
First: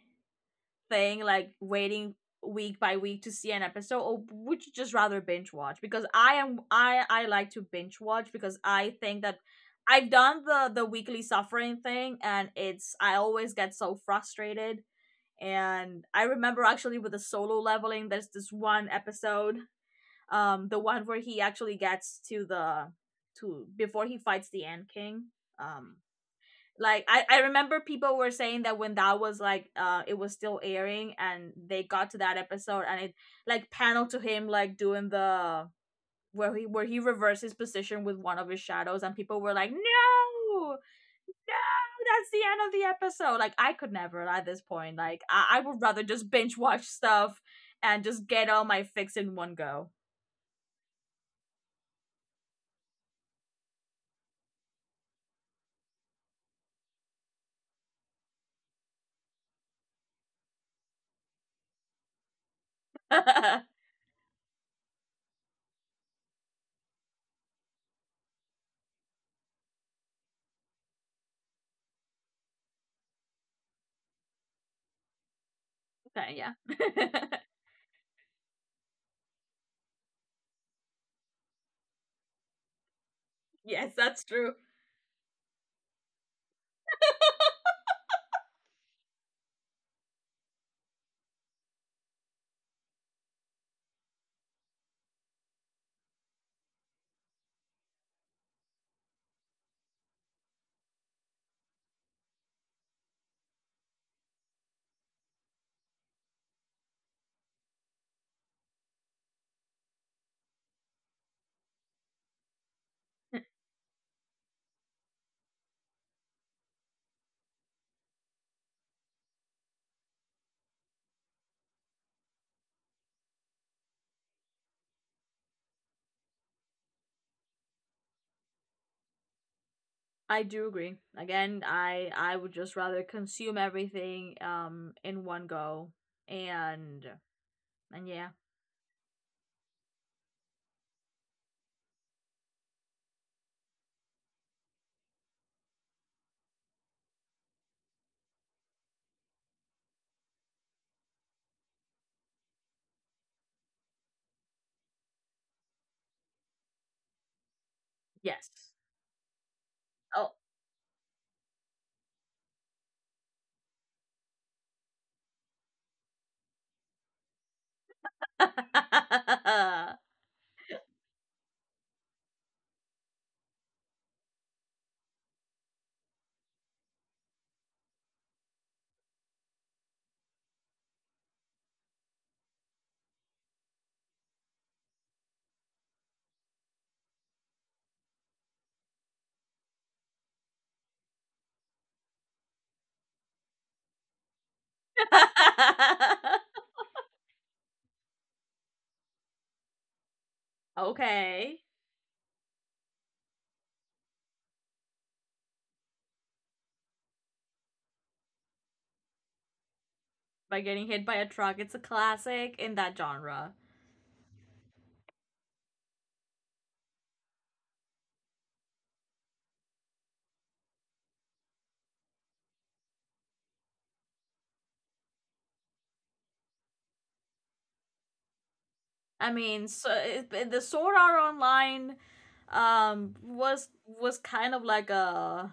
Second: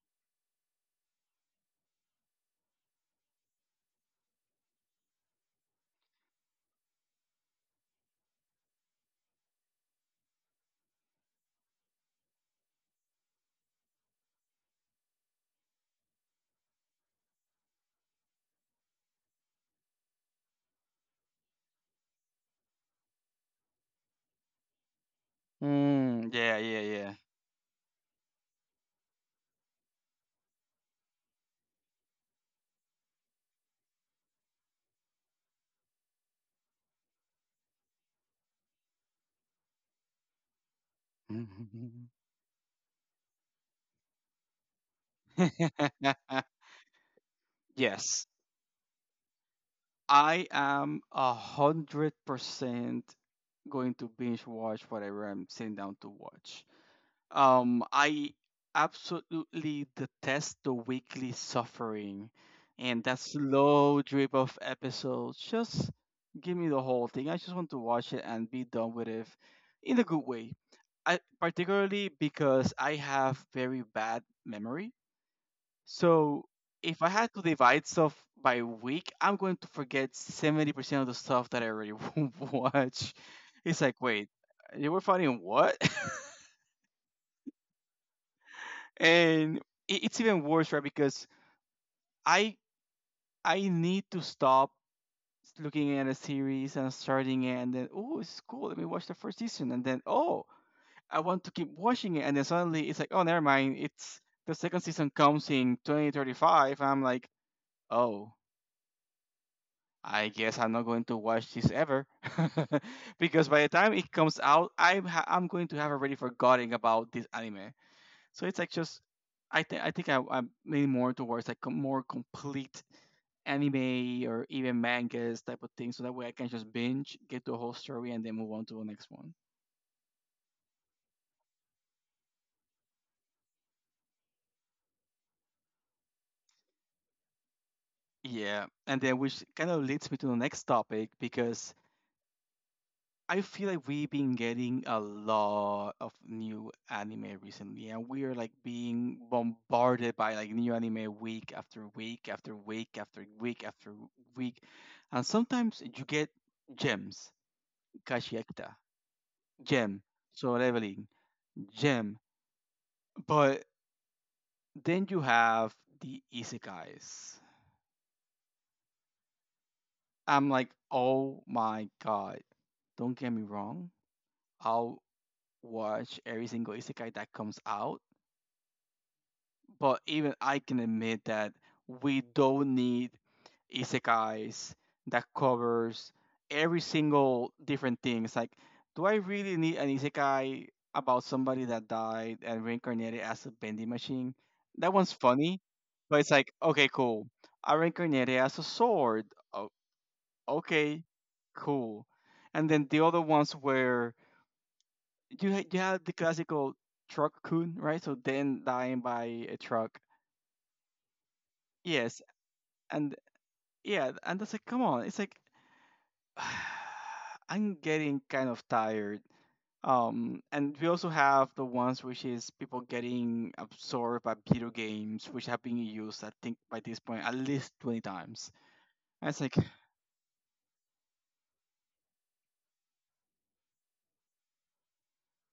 S1: thing, like waiting week by week to see an episode, or would you just rather binge watch? Because I am I I like to binge watch because I think that I've done the the weekly suffering thing, and it's I always get so frustrated. And I remember actually with the solo leveling, there's this one episode um the one where he actually gets to the to before he fights the Ant King.
S2: I,
S1: Um
S2: mm, yeah,
S1: like
S2: yeah,
S1: I, I remember people were saying that when that was like uh it was still airing and they got to that episode and it like panel to him like doing the where he where he reversed his position with one of his shadows and people were like no no
S2: yeah.
S1: that's the end of the episode like I could never at this point like I, I would rather just binge watch stuff and
S2: yes,
S1: just get all my fix in one go.
S2: I am a hundred percent going to binge watch whatever I'm sitting down to watch. Um, I absolutely detest the weekly suffering and that slow drip of episodes. Just give me the whole thing. I just want to watch it and be done with it in a good way. I particularly because I have very bad memory.
S1: Uh,
S2: So
S1: yeah.
S2: if I had to divide stuff by week, I'm going to forget seventy percent of the stuff that I already watch. It's
S1: Yes,
S2: like,
S1: that's
S2: wait,
S1: true.
S2: you were fighting what? and it- it's even worse, right? Because I I need to stop looking at a series and starting it, and then, oh, it's cool. Let me watch the first season, and then, oh, I want to keep watching it, and then suddenly it's like, oh, never mind. It's, the second season comes in twenty thirty-five. I'm like, oh. I guess I'm not going to watch this ever because by the time it comes out, I'm ha- I'm going to have already forgotten about this anime. So it's like just I think I think I, I'm leaning more towards like a more complete anime or even mangas type of thing, so that way I can just binge, get the whole story, and then move on to the next one.
S1: I do agree. Again, I I would just rather consume everything um in one go and and yeah.
S2: Yeah, and then which kind of leads me to the next topic, because I feel like we've been getting a lot of new anime recently, and we are like being bombarded by like new anime week after week after week after week after week, and sometimes you get gems.
S1: Yes.
S2: Kashiekta, gem.
S1: Oh.
S2: Soul Leveling, gem. But then you have the isekais. I'm like, oh my god! Don't get me wrong, I'll watch every single isekai that comes out. But even I can admit that we don't need isekais that covers every single different things. Like, do I really need an isekai about somebody that died and reincarnated as a vending machine? That one's funny, but it's like, okay, cool. I reincarnated as a sword. Oh, okay,
S1: Okay.
S2: cool. And then the other ones where you ha- you have the classical truck coon, right? So then dying by a truck.
S1: By getting hit by a truck, it's a
S2: Yes,
S1: classic in that
S2: and
S1: genre.
S2: yeah, and that's like, come on, it's like I'm getting kind of tired. Um, and we also have the ones which is people getting absorbed by video games, which have been used, I think, by this point at least twenty times. And
S1: I
S2: it's like
S1: mean, so it, the Sword Art Online um was was kind of like a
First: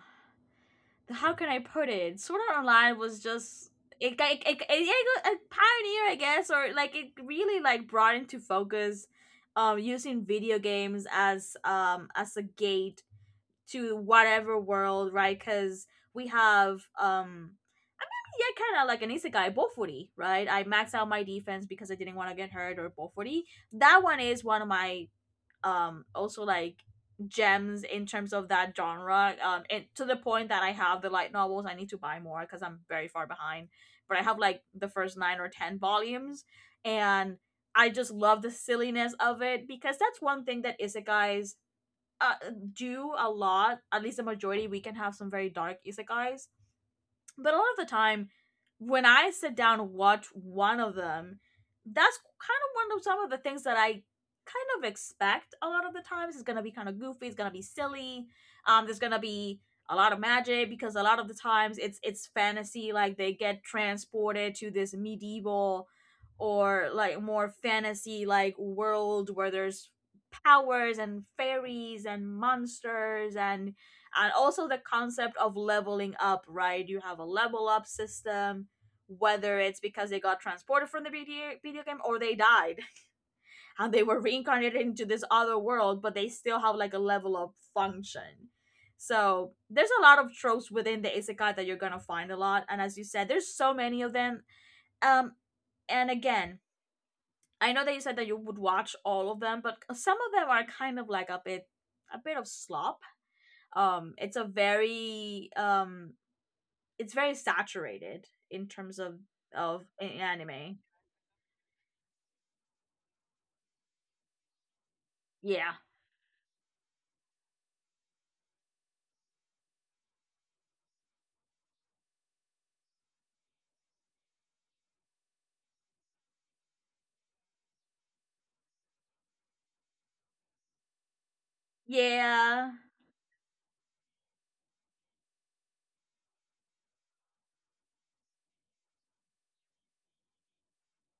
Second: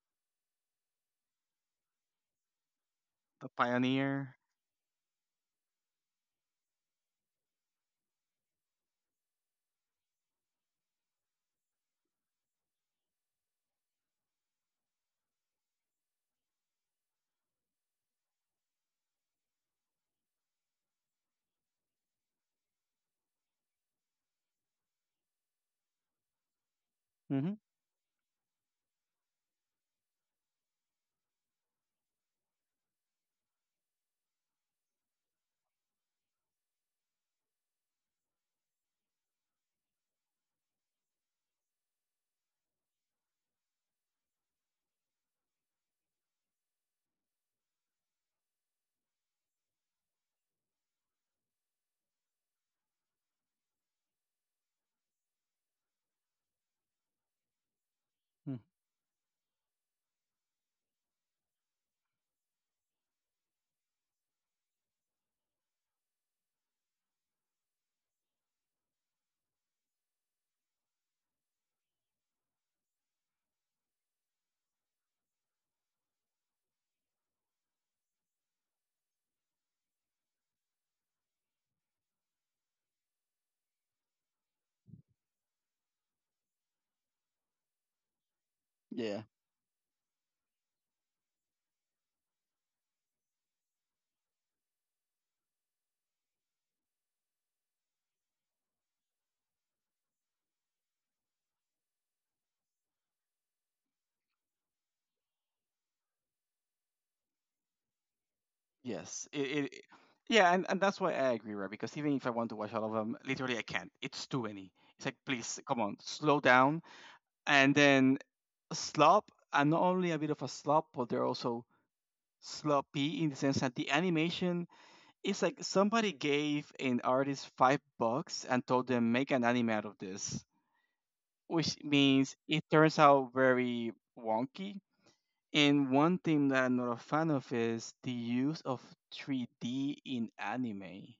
S1: how can I put it? Sword Art Online was
S2: the
S1: just it,
S2: pioneer.
S1: it, it, it, yeah, it a pioneer, I guess, or like it really like brought into focus, um, using video games as um as a gate to whatever world, right? Because we have um yeah, kind of like an isekai, Bofuri, right? I maxed out my defense because I didn't want to get hurt or Bofuri. That one is one of my um also like
S2: Hmm.
S1: gems in terms of that genre um and to the point that I have the light novels. I need to buy more because I'm very far behind, but I have like the first nine or ten volumes. And I just love the silliness of it because that's one thing that isekais uh, do a lot. At least the majority, we can have some very dark isekais, but a lot of the time, when I sit down and watch one of them, that's kind of one of some of the things that I kind of expect a lot of the times. It's gonna be kind of goofy. It's gonna be silly. Um, there's gonna be a lot of magic because a lot of the times it's it's fantasy. Like they get transported to this medieval or like more fantasy like world where there's powers and fairies and monsters and and also the concept of leveling up, right? You have a level up system whether it's because they got transported from the video, video game or they died and they were reincarnated into this other world but they still have like a level up function.
S2: Yeah.
S1: So there's a lot of tropes within the isekai that you're gonna find a lot, and as you said there's so many of them, um and again, I know that you said that you would watch all of them but some of them are kind of like a bit, a bit of slop. um it's a very um it's very saturated in terms of
S2: Yes. It. It,
S1: of
S2: yeah, and,
S1: anime.
S2: and that's why I agree, right? Because even if I want to watch all of them, literally I can't. It's too many. It's like, please,
S1: Yeah.
S2: come on, slow down. And then slop, and not only a bit of a slop, but they're also sloppy in the sense that the animation is like somebody gave an artist five bucks and told them make an anime out of this, which means it
S1: Yeah,
S2: turns out very wonky. And one thing that I'm not a fan of is the use of three D in anime,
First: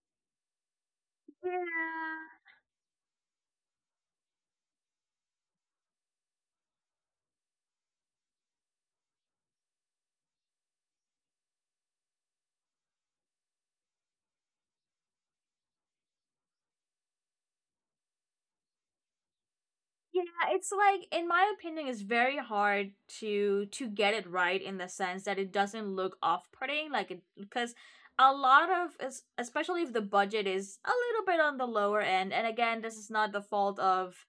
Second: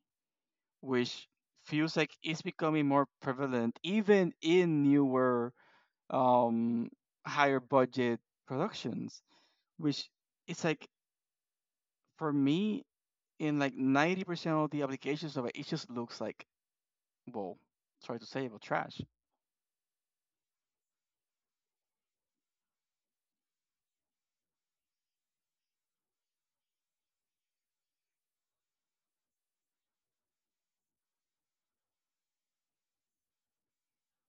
S2: which feels like
S1: yeah.
S2: it's becoming more prevalent even in newer um higher budget productions, which it's like for me in like ninety percent of the applications of it, it just looks like, well, sorry to say, but trash.
S1: Yeah, it's like in my opinion it's very hard to to get it right in the sense that it doesn't look off-putting like it because a lot of es- especially if the budget is a little bit on the lower end, and again this is not the fault of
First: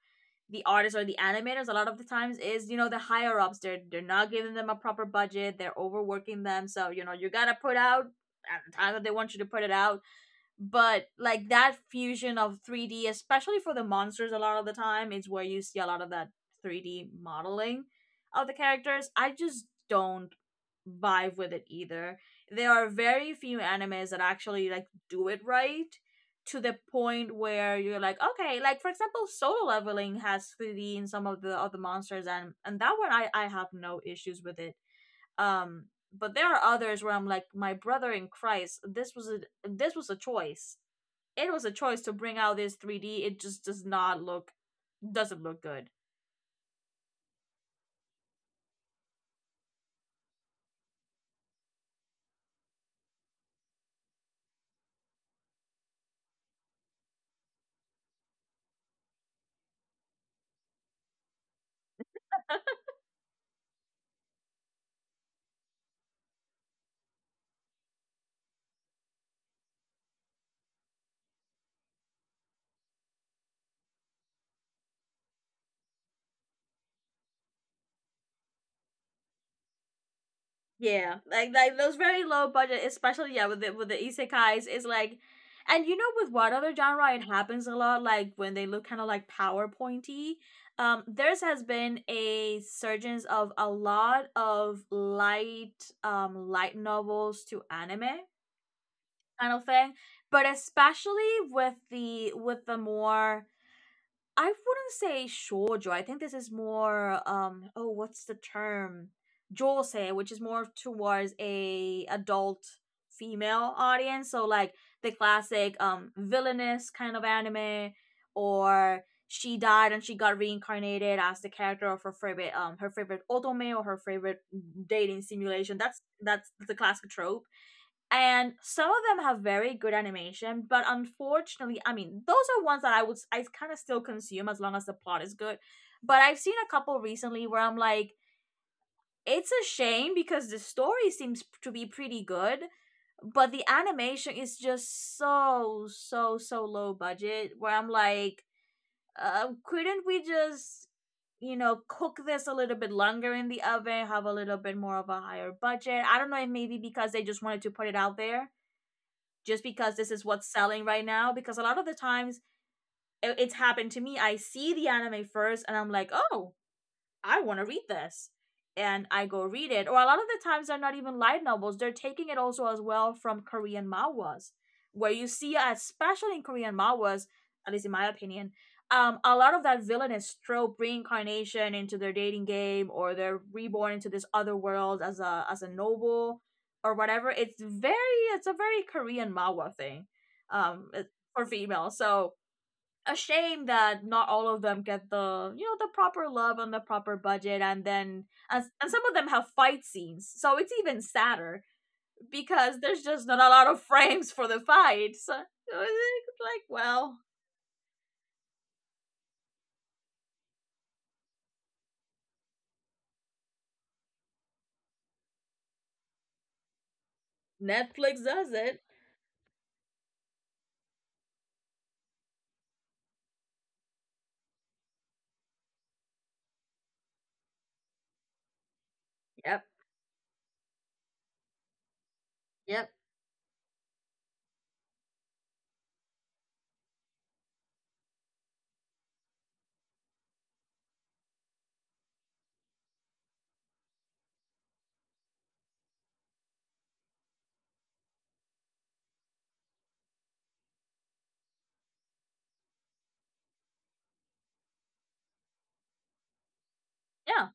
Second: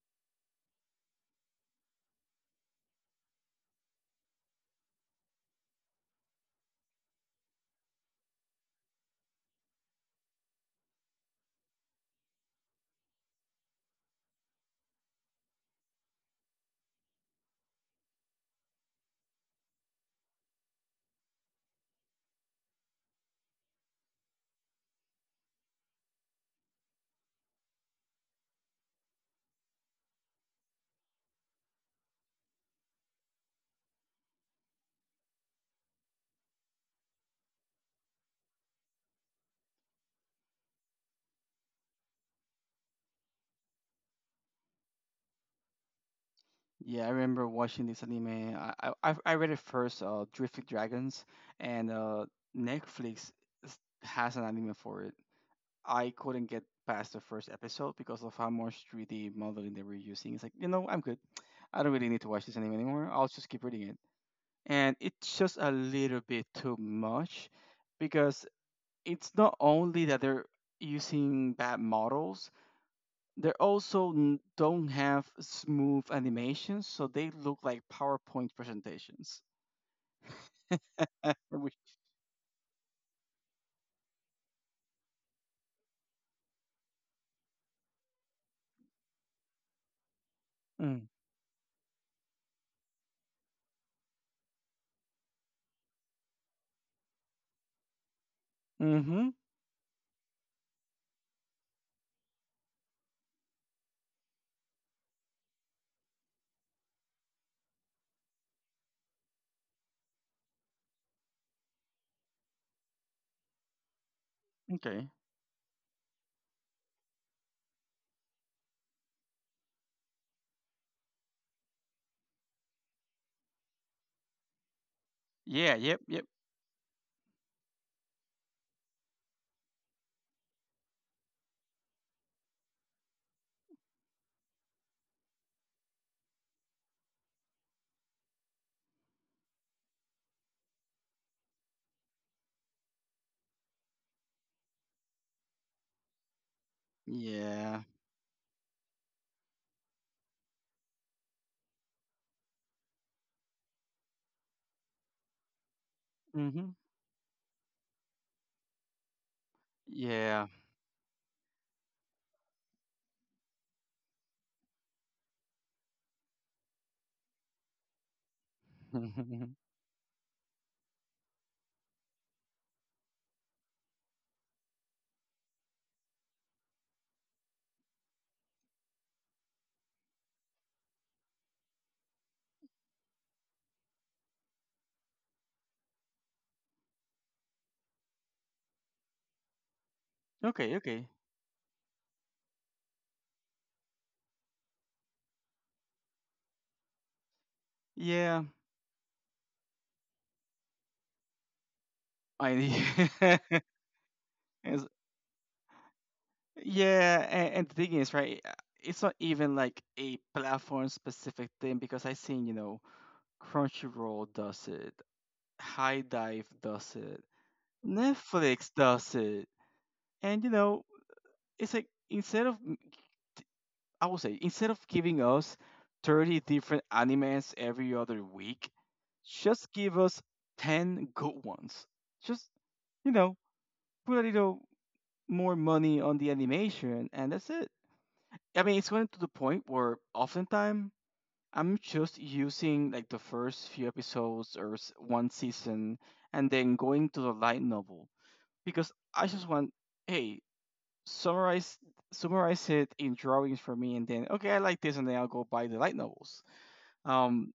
S1: the artists or the animators. A lot of the times is, you know, the higher ups, they're they're not giving them a proper budget, they're overworking them, so you know you gotta put out at the time that they want you to put it out. But like that fusion of three D, especially for the monsters, a lot of the time is where you see a lot of that three D modeling of the characters. I just don't vibe with it either. There are very few animes that actually like do it right to the point where you're like, okay, like for example, solo leveling has three D in some of the other monsters, and and that one I I have no issues with it. Um but there are others where I'm like, my brother in Christ, this was a this was a choice. It was a choice to bring out this three D. It just does not look, doesn't look good.
S2: Yeah, I remember watching this anime I I, I I read it first, uh Drifted Dragons, and uh Netflix s- has an anime for it. I couldn't get past the first episode because of how much three D modeling they were using. It's like, you know, I'm good. I don't really need to watch this anime anymore. I'll just keep reading it. And it's just a little bit too much, because it's not only that they're using bad models, they also n- don't have smooth animations, so they look like PowerPoint presentations.
S1: Yeah, Like
S2: Which,
S1: like those very low budget, especially yeah, with the with the isekais, is like, and you know with what other genre it happens a lot, like when they look kinda like PowerPointy. Um,
S2: mm,
S1: there's has been a surgence of a lot of light um light novels to anime
S2: hmm.
S1: kind of thing. But especially with the with the more, I wouldn't say shoujo. I think this is more um oh what's the term? Josei, which is more towards a adult female audience. So like
S2: Okay.
S1: the classic um villainous kind of anime, or she died and she got reincarnated as the character of her favorite um her favorite otome or her favorite dating
S2: Yeah.
S1: simulation.
S2: Yep.
S1: That's
S2: Yep.
S1: that's the classic trope, and some of them have very good animation but unfortunately, I mean those are ones that I would I kind of still consume as long as the plot is good. But I've seen a couple recently where I'm like, it's a shame because the story seems to be pretty good but the animation is just so so so low budget where
S2: Yeah.
S1: I'm like, uh, couldn't we just, you know, cook this a little bit longer in the oven, have a little bit more of a higher budget? I don't know if
S2: Mm-hmm.
S1: maybe because they just wanted to put it out there, just because this is
S2: Yeah.
S1: what's selling right now. Because a lot of the times i- it's happened to me. I see the anime first and I'm like, oh, I want to read this. And I go read it. Or a lot of the times they're not even light novels. They're taking it also as well from Korean manhwas, where you see, especially in Korean manhwas, at least in my opinion, um, a lot of that villainous trope reincarnation into their dating game, or they're reborn into this other world as a as a noble or whatever. It's very it's a very Korean manhwa thing,
S2: okay.
S1: um,
S2: Okay.
S1: for female. So a shame that not all of them get the you know the proper love on the proper budget and then
S2: Yeah.
S1: and, and some of them have fight scenes, so it's even sadder because there's just not
S2: I.
S1: a lot of frames for the
S2: it's-
S1: fights, so it's like, well,
S2: yeah. And, and the thing is, right? uh, It's not even like a platform-specific thing, because I seen, you know, Crunchyroll does it. High Dive does it.
S1: Netflix does
S2: Netflix
S1: it.
S2: does it. And you know, it's like, instead of, I would say, instead of giving us thirty different animes every other week,
S1: Yep.
S2: just give us ten good ones. Just,
S1: Yep.
S2: you know, put a little more money on the animation, and that's it. I mean, it's going to the point where oftentimes I'm just using like the first few episodes or s- one season and then going to the light novel because I just want, hey, summarize summarize it in drawings for me, and then okay, I like this, and then I'll go buy the light novels.
S1: Yeah.
S2: Um,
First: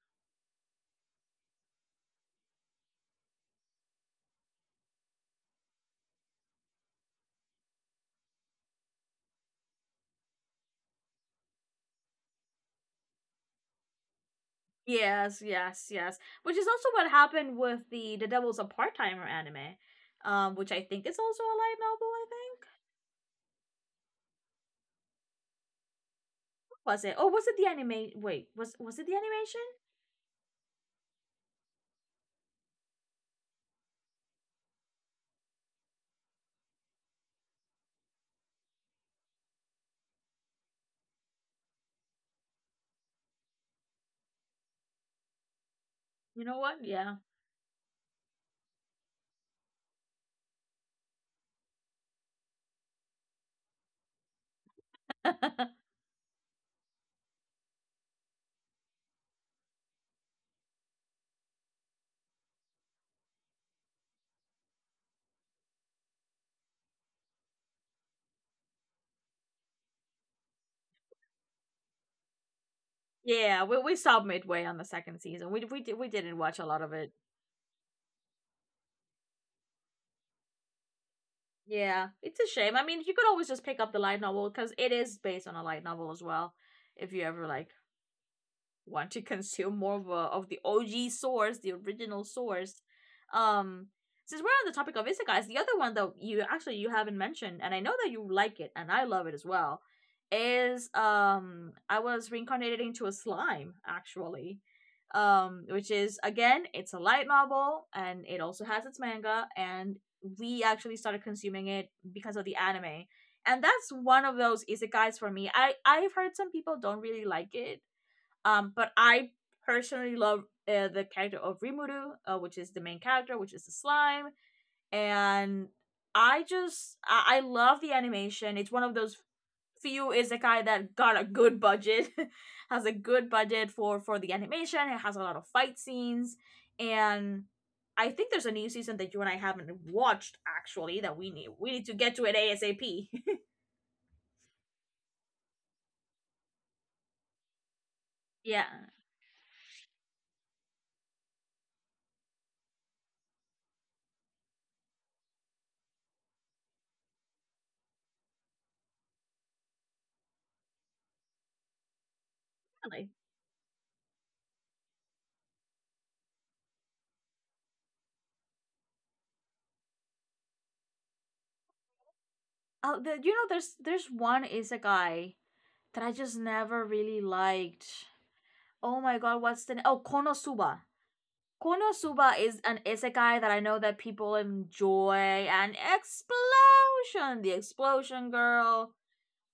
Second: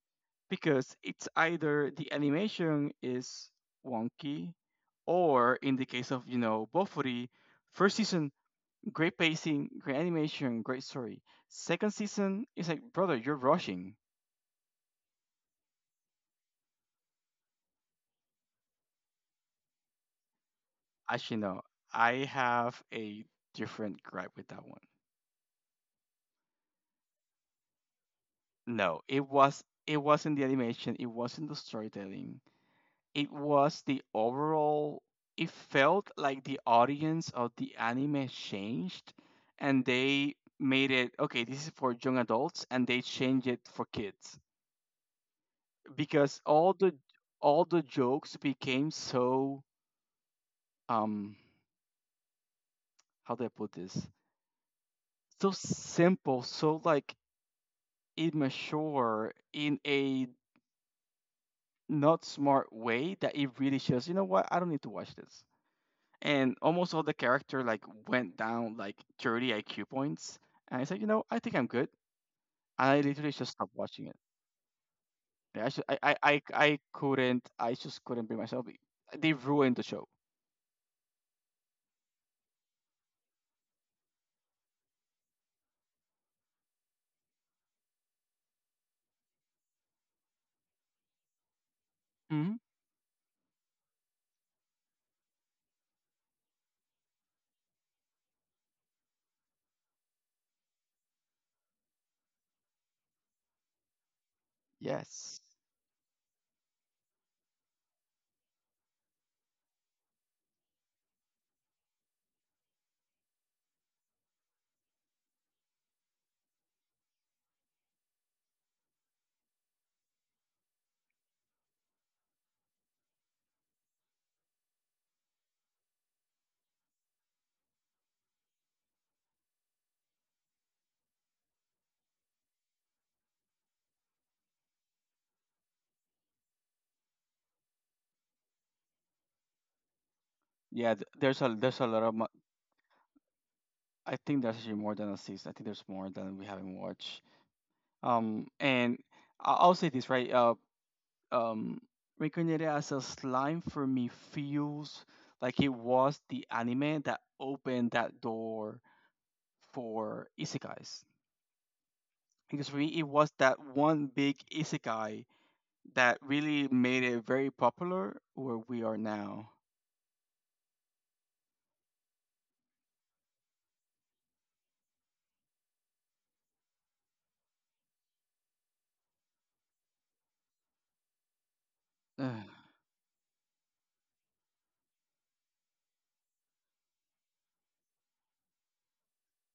S2: because it's either the animation is wonky, or in the case of you know Bofuri, first season great pacing, great animation, great story. Second season is like brother, you're rushing.
S1: Yes yes yes which is also what happened with the the Devil's a Part-Timer anime. Um which I think is
S2: Actually,
S1: also a
S2: no,
S1: light novel, I
S2: I
S1: think.
S2: have a different gripe with that one.
S1: Was it, oh, was it the anime? Wait, was was
S2: No,
S1: it the
S2: it
S1: animation?
S2: was it wasn't the animation, it wasn't the storytelling. It was the overall it felt like the audience of the anime changed, and they made it okay this is for young adults and they changed it for kids because
S1: You know
S2: all
S1: what,
S2: the
S1: yeah.
S2: all the jokes became so um how do I put this, so simple, so like immature in a not smart way that it really shows you know what I don't need to watch this. And almost all the character like went down like thirty I Q points. And I said, you know, I think I'm good. And I literally just
S1: Yeah,
S2: stopped
S1: we we
S2: watching it.
S1: stopped midway on the second season. We
S2: Yeah, I,
S1: we
S2: should,
S1: did
S2: I,
S1: we
S2: I,
S1: didn't
S2: I,
S1: watch a
S2: I
S1: lot of it.
S2: couldn't, I just couldn't bring myself. They ruined the show.
S1: Yeah, it's a shame. I mean, you could always just pick up the light novel because it is based on a light novel as well. If you ever like want to consume more of, uh, of the O G source, the original
S2: Hmm.
S1: source. Um, since we're on the topic of isekais, the other one that you actually you haven't mentioned, and I know that you like it, and I love it as well, is um I Was Reincarnated Into a Slime, actually.
S2: Yes.
S1: Um which is, again, it's a light novel and it also has its manga, and we actually started consuming it because of the anime. And that's one of those isekais for me. I I've heard some people don't really like it, um, but I personally love, uh, the character of Rimuru, uh, which is the main character, which is the slime, and I just I, I love the animation. It's one of those few isekai that got a good budget, has a good budget for for the animation. It has a lot of fight scenes, and I think there's a new season that you and I haven't watched,
S2: Yeah,
S1: actually,
S2: th-
S1: that we
S2: there's
S1: need
S2: a
S1: we
S2: there's a
S1: need to
S2: lot of.
S1: get to
S2: mo-
S1: it ASAP.
S2: I think there's actually more than a season. I think there's more than we haven't watched. Um,
S1: Yeah,
S2: and I- I'll say this right. Uh, um, Reincarnated as a slime for me feels like it was the anime that opened that door for isekais because for me it
S1: really.
S2: was that one big isekai that really made it very popular where we are now.
S1: Oh, the, you know, there's there's one isekai that I just never really liked. Oh my god, what's the name? oh Konosuba? Konosuba
S2: Ugh.
S1: is an isekai that I know that people enjoy. And Explosion, the explosion girl.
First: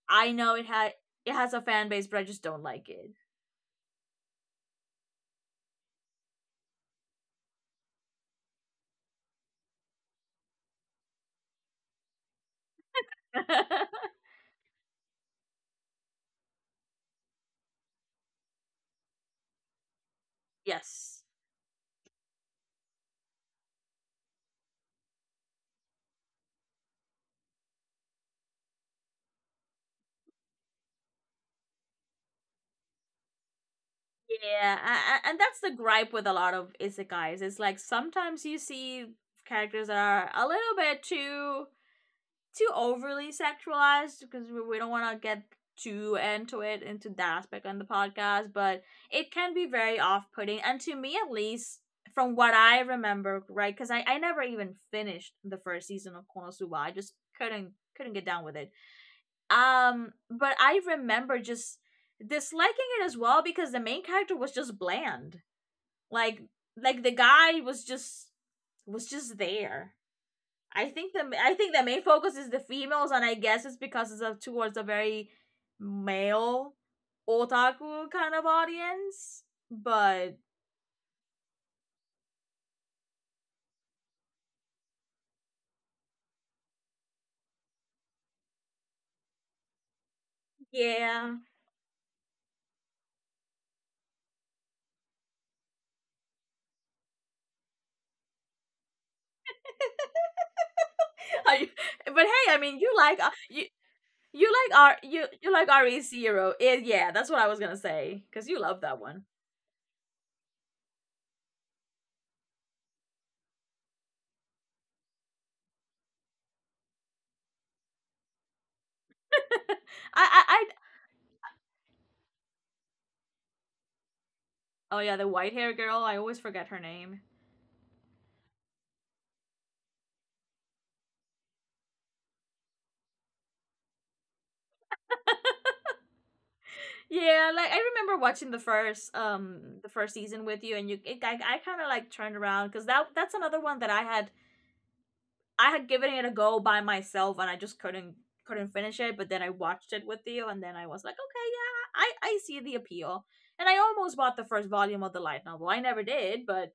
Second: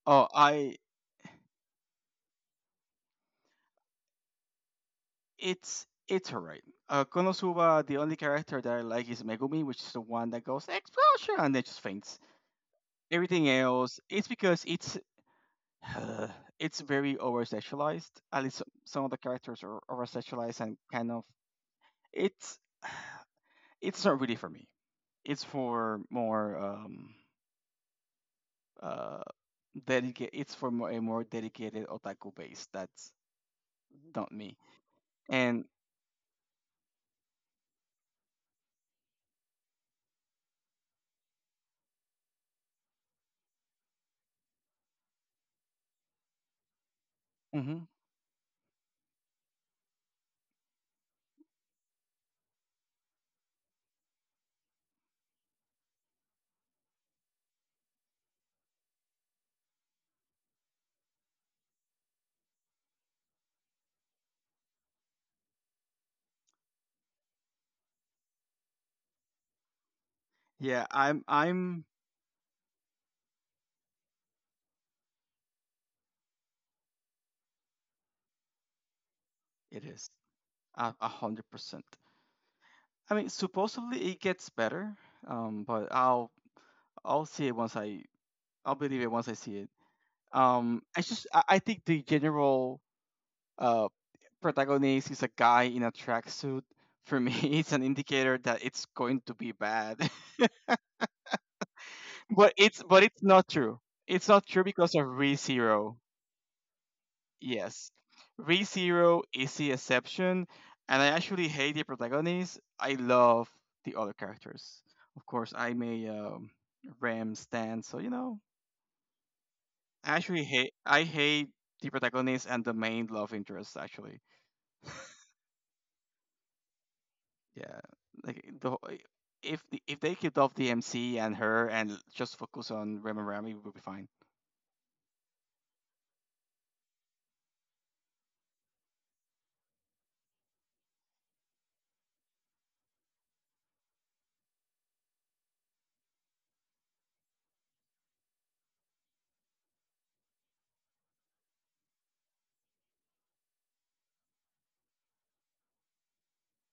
S2: Oh,
S1: I know it
S2: I
S1: had, it has a fan base, but I just don't like it.
S2: it's it's alright. Uh, Konosuba, the only character that I like is Megumi, which is the one that goes explosion and then just faints. Everything else, it's because it's it's very over sexualized. At least some of the characters are over sexualized and kind
S1: Yes.
S2: of it's it's not really for me. It's for more um uh dedicate it's for more, a more dedicated otaku base that's not me
S1: Yeah, a- a- and that's
S2: and.
S1: the gripe with a lot of isekais. It's like sometimes you see characters that are a little bit too, too overly sexualized because we don't want to get too into it, into that aspect on the
S2: Hmm.
S1: podcast, but it can be very off-putting, and to me, at least, from what I remember, right? Because I, I never even finished the first season of Konosuba. I just couldn't couldn't get down with it. Um but I remember just disliking it as well because the main character was just bland. like like the guy was just, was just there. I
S2: yeah
S1: think the
S2: i'm
S1: I think the
S2: i'm
S1: main focus is the females, and I guess it's because it's a, towards a very male otaku kind of audience.
S2: It is
S1: But
S2: a a hundred percent. I mean supposedly it gets better, um but i'll i'll see it once i I'll believe it once I see it. um i just
S1: yeah,
S2: i, I think the general uh protagonist is a guy in a tracksuit for me. it's an indicator that it's going to be bad.
S1: but hey,
S2: but
S1: I mean,
S2: it's
S1: you
S2: but
S1: like,
S2: it's
S1: uh,
S2: not
S1: you
S2: true, it's not
S1: you
S2: true
S1: like
S2: because
S1: R
S2: of
S1: you you like
S2: ReZero.
S1: R E Zero. It, yeah, that's what I was gonna
S2: Yes.
S1: say because you love that
S2: ReZero
S1: one.
S2: is the exception, and I actually hate the protagonist. I love the other characters. Of course, I'm a um, Ram stan, so you know, I
S1: I, I
S2: actually
S1: I
S2: hate. I hate the protagonist and the main love interest. Actually,
S1: Oh yeah, the white hair girl. I always forget her name.
S2: yeah. Like the wh- if the, if they kicked off the M C and her and just focus on Ram and Ram, it would be fine.
S1: Yeah, like I remember watching the first, um the first season with you, and you it, I I kind of like turned around because that, that's another one that I had, I had given it a go by myself and I just couldn't couldn't finish it, but then I watched it with you and then I was like, okay, yeah, I I see the appeal. And I almost bought the first volume of the light novel. I never did, but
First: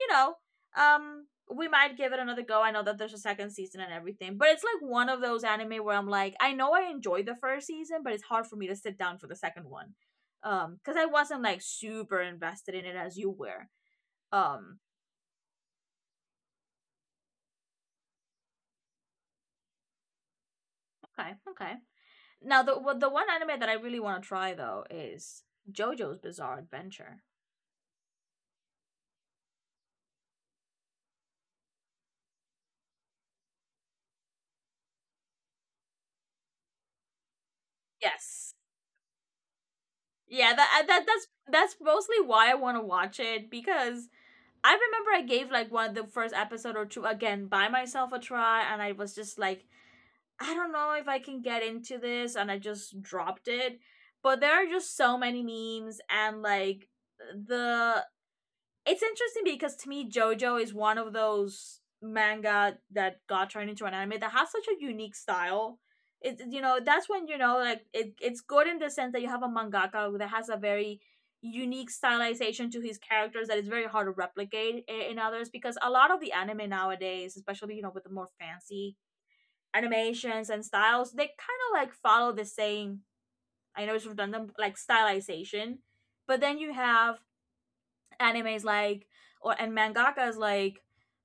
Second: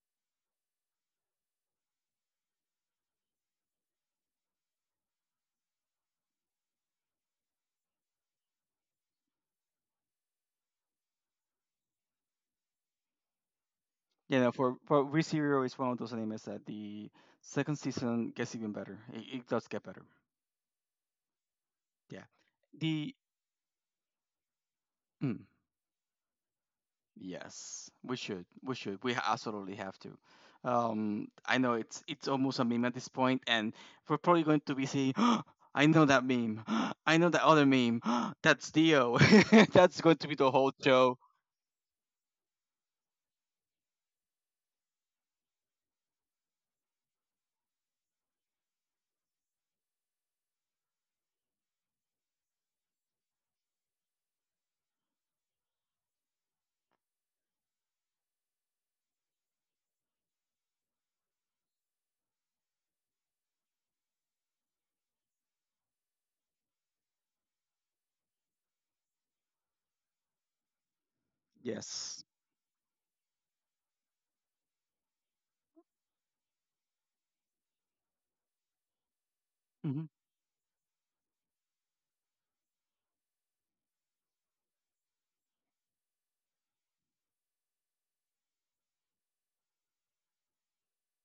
S1: you know, um we might give it another go. I know that there's a second season and everything, but it's like one of those anime where I'm like, I know I enjoyed the first season, but it's hard for me to sit down for the second one. Um, because I wasn't like super invested in it as you were.
S2: You know, for
S1: Um,
S2: for ReZero is one of those animes that the second season gets even better. It, it does get better.
S1: okay, okay.
S2: Yeah
S1: Now the, well, the
S2: the.
S1: one anime that I really want to try though is
S2: Mm,
S1: JoJo's Bizarre Adventure.
S2: yes, we should. We should. We absolutely have to. Um, I know it's it's almost a meme at this point, and we're probably going to be seeing. I know that meme. I know that other meme.
S1: Yes.
S2: That's Dio. That's going to be the
S1: Yeah,
S2: whole
S1: that that
S2: show.
S1: that's that's mostly why I want to watch it because I remember I gave like one of the first episode or two again by myself a try and I was just like, I don't know if I can get into this, and I just dropped it. But there are just so many memes and like, the, it's interesting because to me JoJo is one of those manga that got turned into an anime that has such a unique style. It, you know, that's when you know, like, it, it's good in the sense that you have a mangaka that has a very unique
S2: Yes.
S1: stylization to his characters that is very hard to replicate in, in others, because a lot of the anime nowadays, especially, you know, with the more fancy
S2: Hmm.
S1: animations and styles, they kind of like follow the same, I know it's redundant, like stylization, but then you have animes like, or, and mangakas like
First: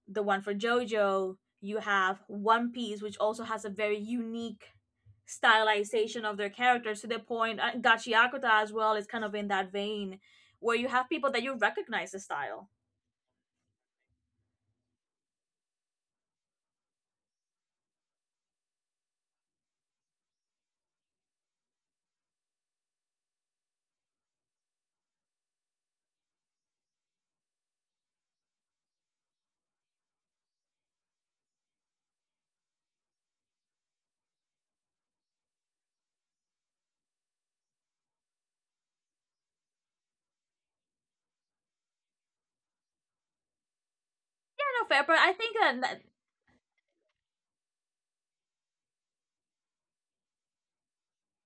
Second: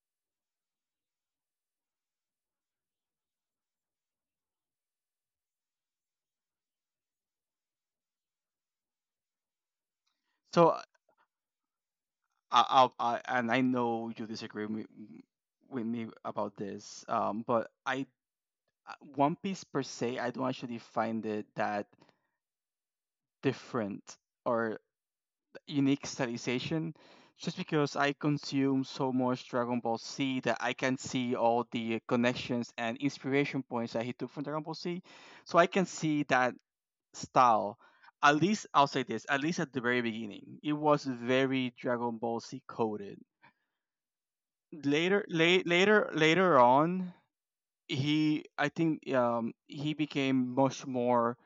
S1: the one for JoJo, you have One Piece, which also has a very unique stylization of their characters, to the point, uh, Gachi Akuta as well is kind of in that vein where
S2: So
S1: you have people that you recognize the style.
S2: I, I, I, and I know you disagree with, with me about this. Um, but I, uh, One Piece per se, I don't actually find it that different. Or unique stylization, just because I consume so much Dragon Ball Z that I can see all the connections and inspiration points that he took from Dragon Ball Z. So I can see that style. At least I'll say this, at least at the very beginning, it was very Dragon Ball Z coded.
S1: I don't know, fair, but
S2: Later
S1: I think
S2: late,
S1: that, that—
S2: later later on, he I think um he became much more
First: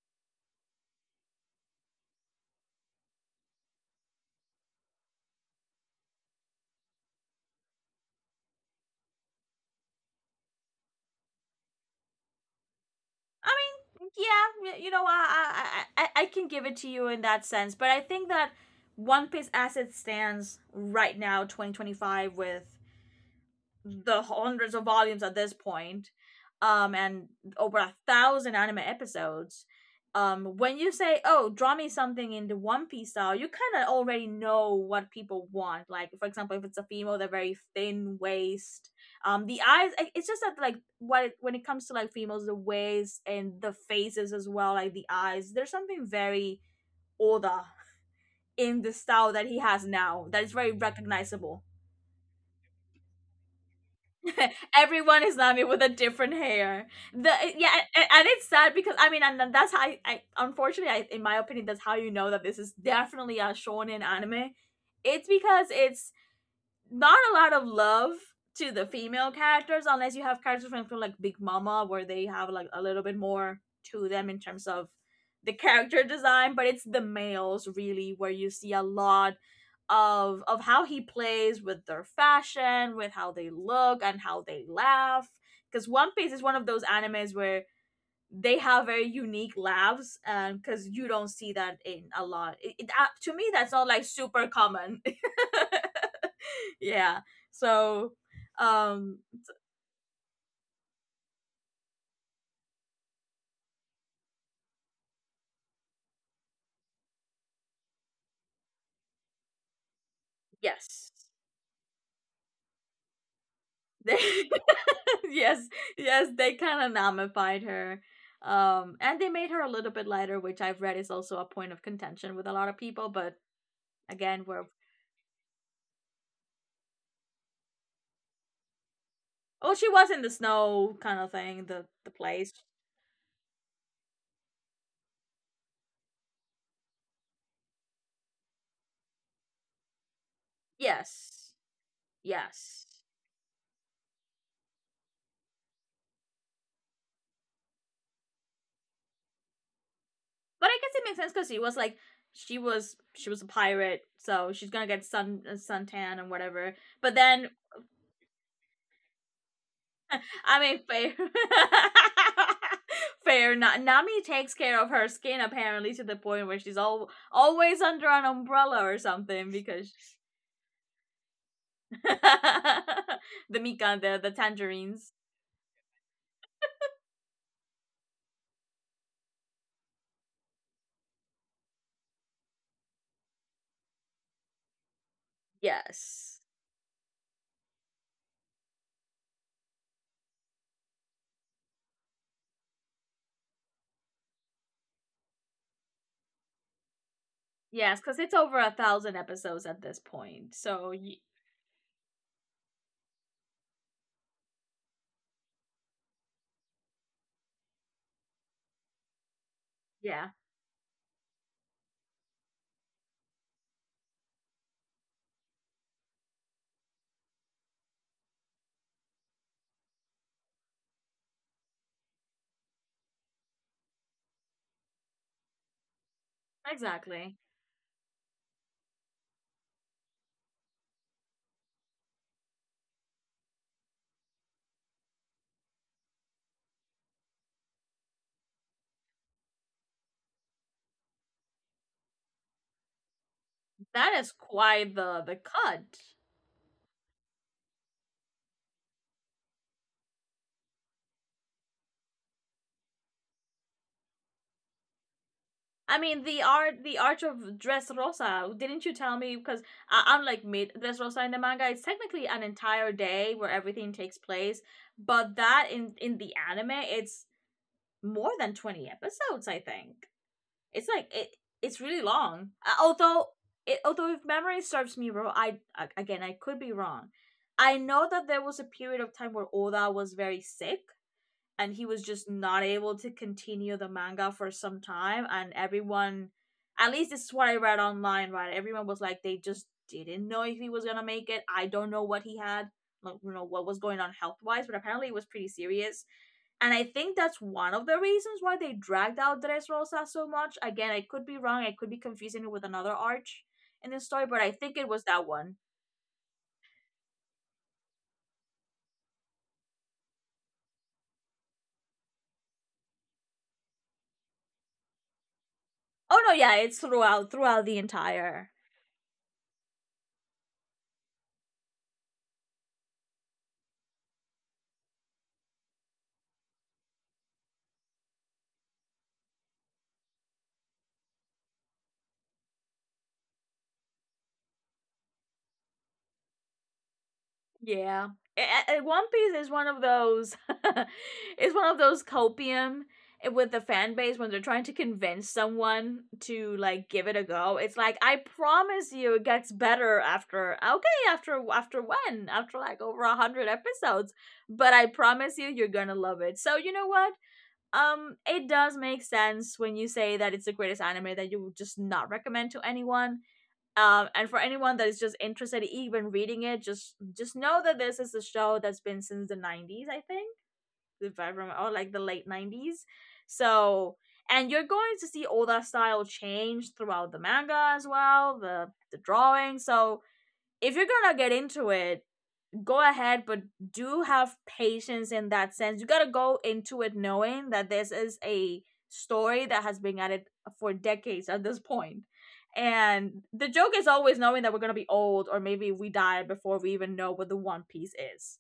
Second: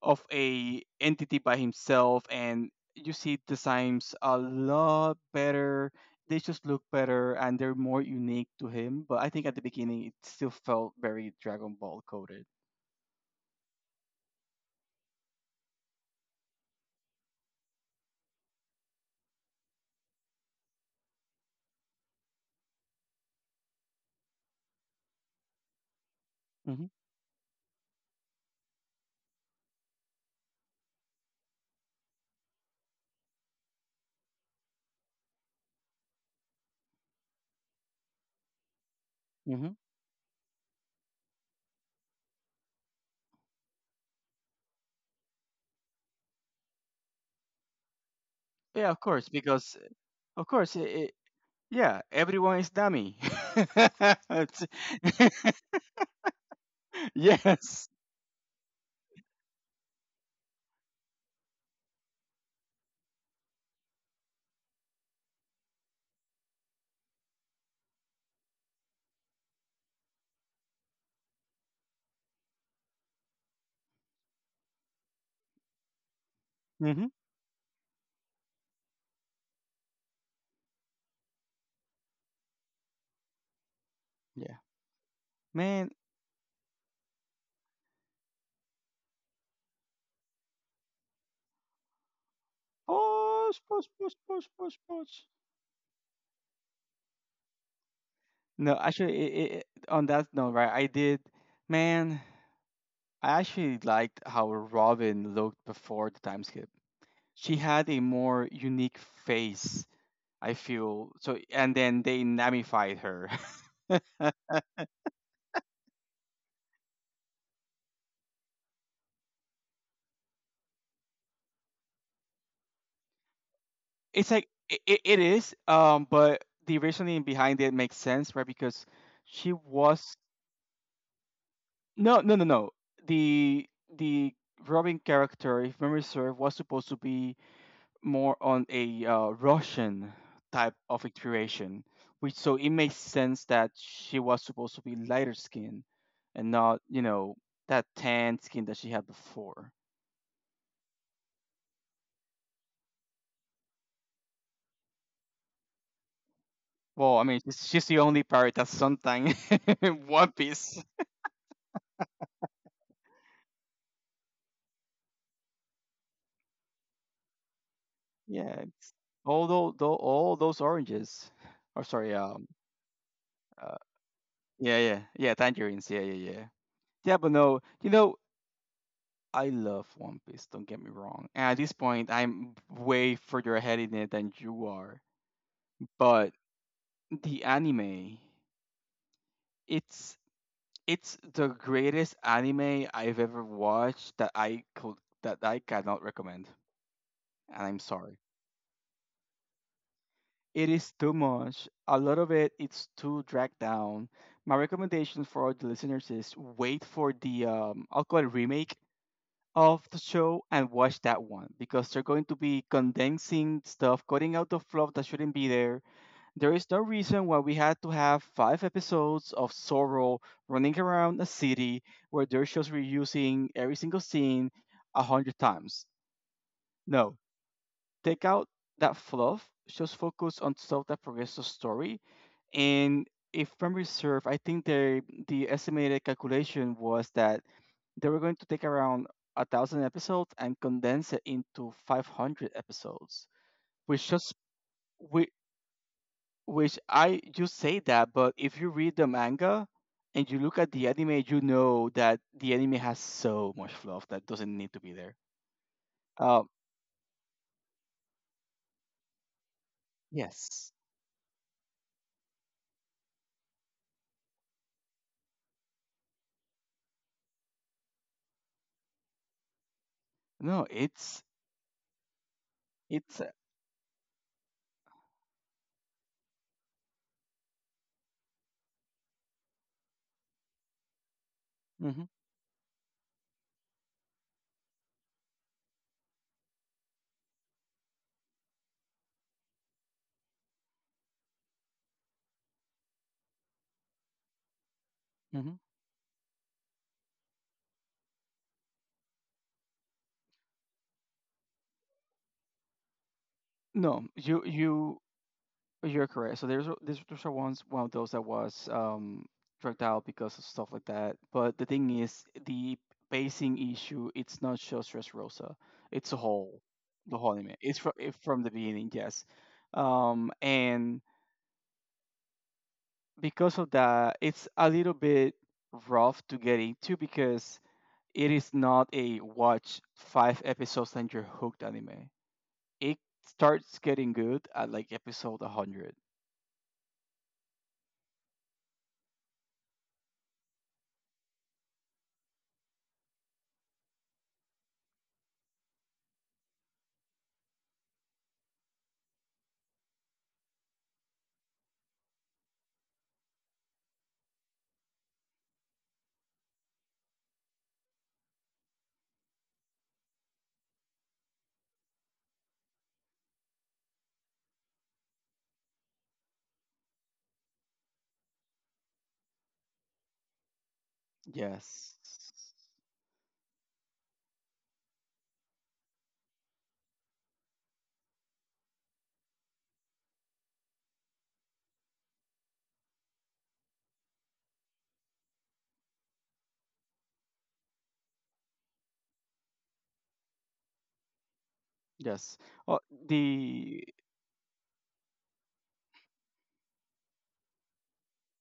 S2: of a entity by himself, and you see designs a lot better, they just look better and they're more unique to him, but I think at the beginning it still felt very Dragon Ball coded.
S1: I mean, yeah, y- you know, I, I I I can give it to you in that sense, but I think that One Piece as it stands right now, twenty twenty-five, with the hundreds of volumes at this point,
S2: Hmm.
S1: um, and over a thousand anime episodes. Um, when you say, "Oh, draw me something in the One Piece style," you kind of already know what people want. Like, for example, if it's a female, they're very thin waist. Um, the
S2: Hmm.
S1: eyes. i- It's just that, like, what it, when it comes to like females, the waist and the faces as well, like the eyes. There's something very Oda in
S2: Yeah
S1: the
S2: of course
S1: style that he
S2: because
S1: has now that
S2: of
S1: is very
S2: course it, it,
S1: recognizable.
S2: yeah everyone is dummy. It's-
S1: Everyone is Nami with a different hair. The eh, yeah,
S2: yes.
S1: and, and it's sad because, I mean, and that's how I, I unfortunately, I, in my opinion, that's how you know that this is definitely a shonen anime. It's because it's not a lot of love to the female characters unless you have characters from, from like Big Mama, where they have like a little bit more to them in terms of the character design, but it's the
S2: Hmm.
S1: males really where you see a lot of of how he plays with their fashion, with how they look and how
S2: Yeah.
S1: they laugh. Because
S2: Man.
S1: One Piece is one of those animes where they have very unique laughs, and because you don't see that in a lot. It, it, uh, to me,
S2: Push
S1: that's
S2: push
S1: not like
S2: push push
S1: super
S2: push
S1: common.
S2: push.
S1: Yeah. So,
S2: No actually
S1: um,
S2: it, it, on that note right I did. Man. I actually liked how Robin looked before the time skip. She had a more unique face, I
S1: yes,
S2: feel. So and then they namified her.
S1: they, yes, yes, they kind of nullified her, um, and they made her a little bit lighter, which I've read is also a point of contention with a lot of people. But
S2: It's
S1: again,
S2: like
S1: we're,
S2: it, it is, um, but the reasoning behind it makes sense, right? Because she
S1: oh, she was
S2: was
S1: in the snow kind of thing, the the
S2: no, no, no,
S1: place.
S2: no. The the Robin character, if memory serve, was supposed to be more on a uh, Russian type of
S1: Yes,
S2: exploration, which so it makes
S1: yes,
S2: sense that she was supposed to be lighter skinned and not, you know, that tan skin that she had before.
S1: but I guess it makes sense because she was like, she was she was a pirate, so she's gonna get sun, uh, suntan and whatever. But
S2: Well, I mean,
S1: then,
S2: she's, she's the only pirate that's something in One
S1: I mean,
S2: Piece.
S1: fair. Fair. Na- Nami takes care of her skin, apparently, to the point where she's all- always under an
S2: Yeah,
S1: umbrella or something,
S2: although
S1: because
S2: though all those oranges, or sorry, um,
S1: the
S2: uh,
S1: Mikan, the the
S2: yeah, yeah,
S1: tangerines.
S2: yeah, tangerines. Yeah, yeah, yeah. Yeah, but no, you know, I love One Piece, don't get me wrong. And at this point, I'm way further ahead in it than you are. But
S1: Yes.
S2: the anime, it's it's the greatest anime I've ever watched that I could that I cannot recommend. And I'm
S1: Yes,
S2: sorry.
S1: because it's over a thousand episodes at this point.
S2: It
S1: So
S2: is too
S1: y-
S2: much. A lot of it it's too dragged down. My recommendation for all the listeners is wait for the um I'll call it remake of the
S1: yeah,
S2: show and watch that one because they're going to be condensing stuff, cutting out the fluff that shouldn't be there. There is no reason why we had to have five episodes of Sorrow running around a city where they're just reusing every single scene a hundred times. No,
S1: exactly.
S2: take out that fluff, just focus on stuff that progresses the story and if memory serve, I think the the estimated calculation was that they were going to take around a thousand episodes and condense it into five hundred episodes, which
S1: That is
S2: just
S1: quite the
S2: which,
S1: the cut.
S2: which I you say that, but if you read the manga and you look at the anime, you know that the anime has so much fluff that doesn't need to be there.
S1: I mean, the
S2: Um,
S1: art, the art of Dressrosa. Didn't you tell me? Because I am like
S2: yes,
S1: mid Dressrosa in the manga. It's technically an entire day where everything takes place, but that, in in the anime, it's more than twenty episodes. I think
S2: no,
S1: it's like
S2: it's
S1: it. It's really long. Uh,
S2: it's
S1: Although,
S2: uh,
S1: it, although if memory serves me wrong, I, again, I could be wrong. I know that there was a period of time where Oda was very sick, and he was
S2: mhm,
S1: just not able to continue the manga for some time, and everyone, at least this is what I read online, right? Everyone was like, they just didn't know if he was gonna make it. I don't know what he had, like, you know, what was going on health wise, but apparently it was pretty
S2: mhm.
S1: serious. And I think that's one of the reasons why they dragged out Dressrosa so much. Again, I could be wrong. I could be confusing it with another arch in the
S2: no,
S1: story, but
S2: you
S1: I think it
S2: you
S1: was that one.
S2: You're correct. So there's a- there's there's a ones one of those that was um dragged out because of stuff like that. But the thing is, the pacing issue. It's not just Dressrosa. It's a
S1: Oh no, yeah,
S2: whole
S1: it's
S2: the
S1: throughout,
S2: whole anime.
S1: throughout
S2: It's
S1: the
S2: from it, from the
S1: entire—
S2: beginning. Yes. Um and because of that, it's a little bit rough to get into because it is not a watch five episodes and you're hooked anime. It starts getting good at like episode a hundred.
S1: Yeah. A- a- One Piece is one of those is one of those copium, eh, with the fan base, when they're trying to convince someone to like give it a go. It's like, I promise you it gets better after, okay, after, after when? After like over a hundred episodes. But I promise you you're gonna love it. So you know what? Um it does make sense when you say that it's the greatest anime that you would just not recommend to anyone, um, and for anyone that is just interested even reading it, just just know that this is a show that's been since the nineties, I think, if I remember, or like
S2: Yes.
S1: the late nineties. So, and you're going to see all that style change throughout the manga as well, the the drawing. So, if you're gonna get into it, go ahead, but do have patience. In that sense, you got to go into it knowing that this is a story that has been at it for decades at this point,
S2: Yes. Oh,
S1: and the joke
S2: the
S1: is always knowing that we're going to be old or maybe we die before we even know what the one piece is.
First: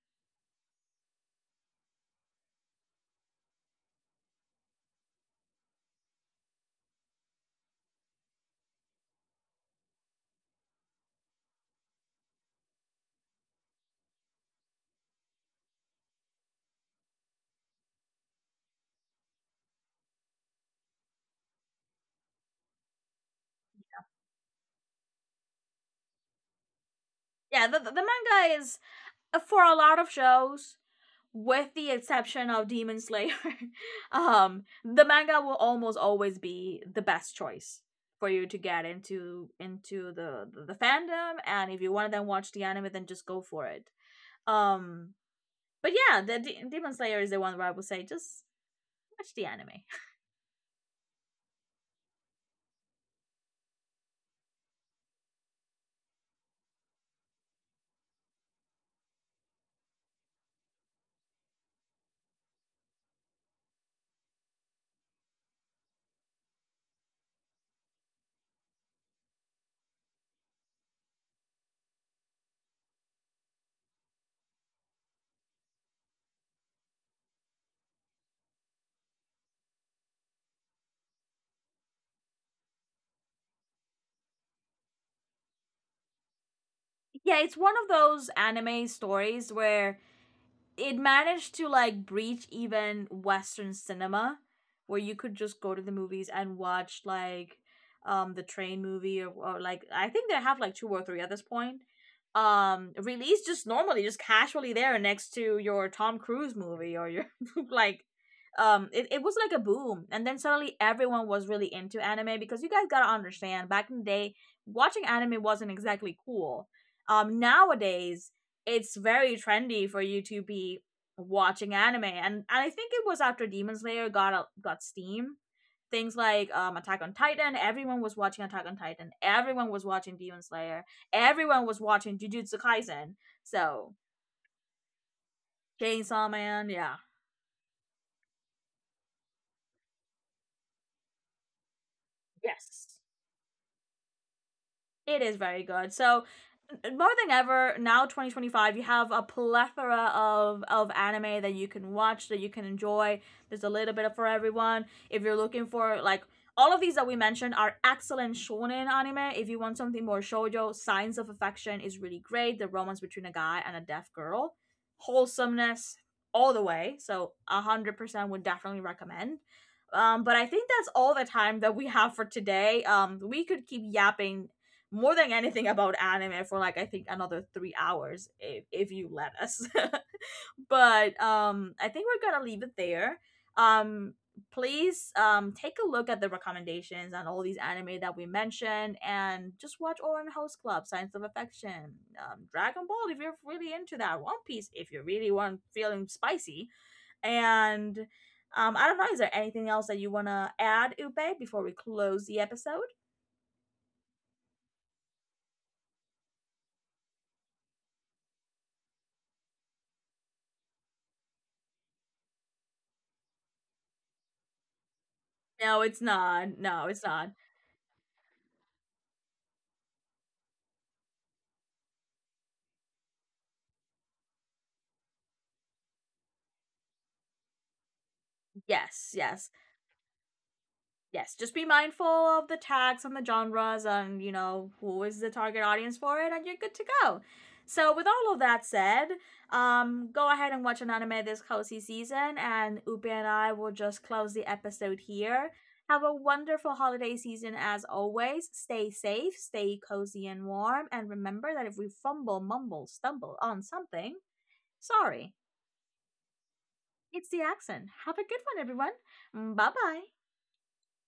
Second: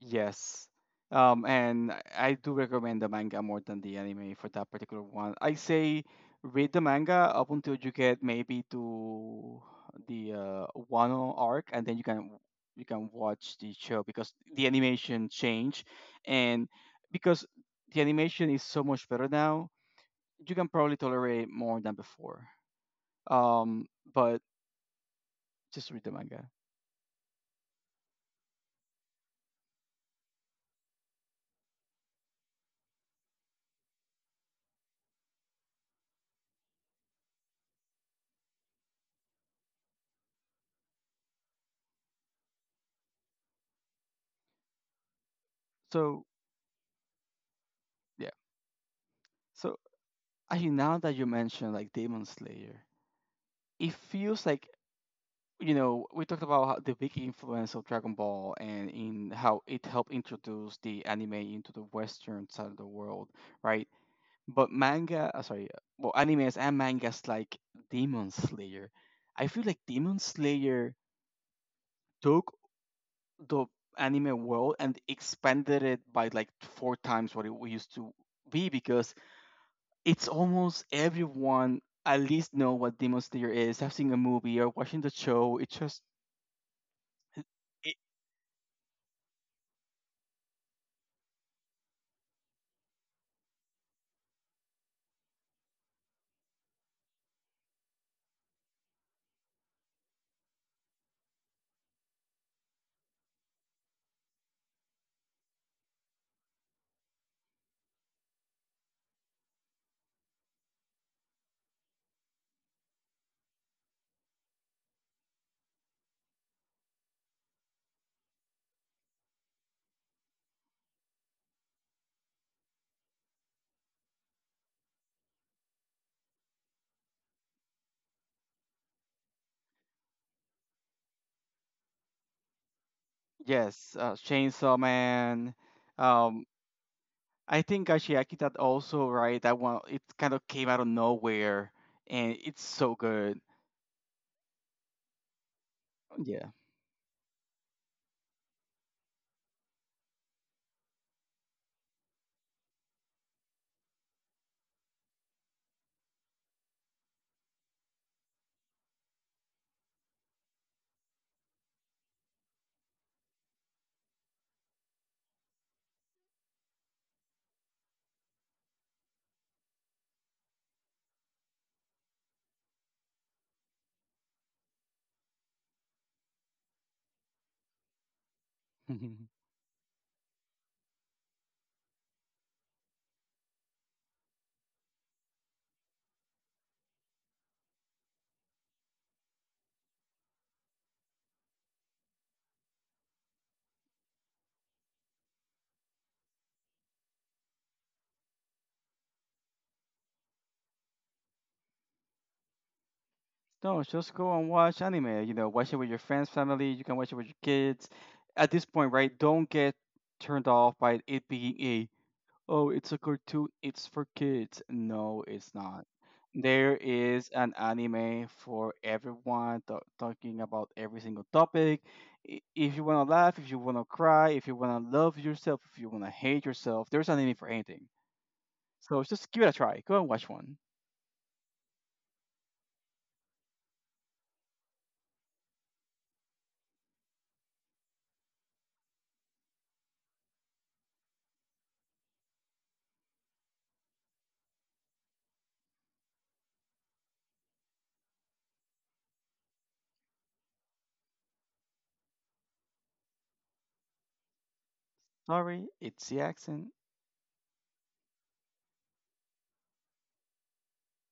S2: yes. Um, and I I do recommend the manga more than the anime for that particular one. I say read the manga up until you get maybe to the uh, Wano arc, and then you can you can watch the show because the animation change, and because the animation is so much better now, you can probably tolerate more than before. Um, but just read the manga.
S1: Yeah, the, the manga is, uh, for a lot of shows, with the exception of Demon Slayer, um, the manga will almost always be the best choice for you to get into into the the, the fandom. And if you want to then watch the anime, then just go for it. Um, but yeah,
S2: So
S1: the D- Demon Slayer is the one where I would say
S2: yeah.
S1: just watch the anime.
S2: So, actually, now that you mention like Demon Slayer, it feels like you know we talked about how the big influence of Dragon Ball and in how it helped introduce the anime into the Western side of the world, right? But manga, uh, sorry, well, animes and mangas like Demon Slayer, I feel like Demon Slayer took the anime world and expanded it by like four times what it used to be because it's almost everyone at least know what Demon Slayer is. Have seen a movie or watching the show. It just
S1: Yeah, it's one of
S2: it,
S1: those anime stories where it managed to like breach even western cinema, where you could just go to the movies and watch like um the train movie, or, or like I think they have like two or three at this point, um released just normally, just casually there next to your Tom Cruise movie or your like. Um it, it was like a boom, and then suddenly everyone was really into anime, because you guys gotta understand, back in the day watching anime wasn't exactly cool. Um nowadays it's very trendy for you to be watching anime, and, and I think it was after Demon Slayer got got steam, things like um Attack on Titan. Everyone was watching Attack on Titan, everyone was watching Demon Slayer, everyone was watching Jujutsu Kaisen. So,
S2: yes, uh, Chainsaw Man.
S1: Chainsaw
S2: Um,
S1: Man, yeah.
S2: I think Gashiaki that also right. That one it kind of came out of nowhere, and it's
S1: Yes,
S2: so good.
S1: it is very good. So,
S2: Yeah.
S1: more than ever, now twenty twenty-five, you have a plethora of of anime that you can watch, that you can enjoy. There's a little bit of for everyone. If you're looking for like, all of these that we mentioned are excellent shonen anime. If you want something more shoujo, Signs of Affection is really great, the romance between a guy and a deaf girl. Wholesomeness all the way, so one hundred percent would definitely recommend. um, but I think that's all the time that we have for today. Um, we could keep yapping more than anything about anime for like, I think, another three hours if if you let us. But um, I think we're gonna leave it there. Um, please um take a look at the recommendations and all these anime that we mentioned, and just watch Orange House Club, Science of Affection, um, Dragon Ball if you're really into that, One Piece if you really want feeling spicy, and um, I don't know. Is there anything else that you wanna add, Upe, before we close the episode?
S2: no, just go and watch anime. You know, watch it with your friends, family. You can watch it with your kids. At this point, right? Don't get turned off by it being a oh, it's a cartoon. It's for kids. No, it's
S1: No,
S2: not.
S1: it's not.
S2: There
S1: No, it's
S2: is
S1: not.
S2: an anime for everyone ta- talking about every single topic. I- If you want to laugh, if you want to cry, if you want to love yourself, if you want to hate yourself, there's an anime for anything. So
S1: Yes,
S2: just give it
S1: yes,
S2: a try. Go and watch one.
S1: yes. Just be mindful of the tags and the genres, and, you know, who is the target audience for it, and you're good to go. So, with all of that said, um, go ahead and watch an anime this cozy season, and Upi and I will just close the episode here. Have a wonderful holiday season, as always. Stay safe, stay cozy and warm, and remember that if we fumble, mumble, stumble on something, sorry,
S2: Sorry, it's the accent.
S1: it's the accent. Have a good one, everyone. Bye bye.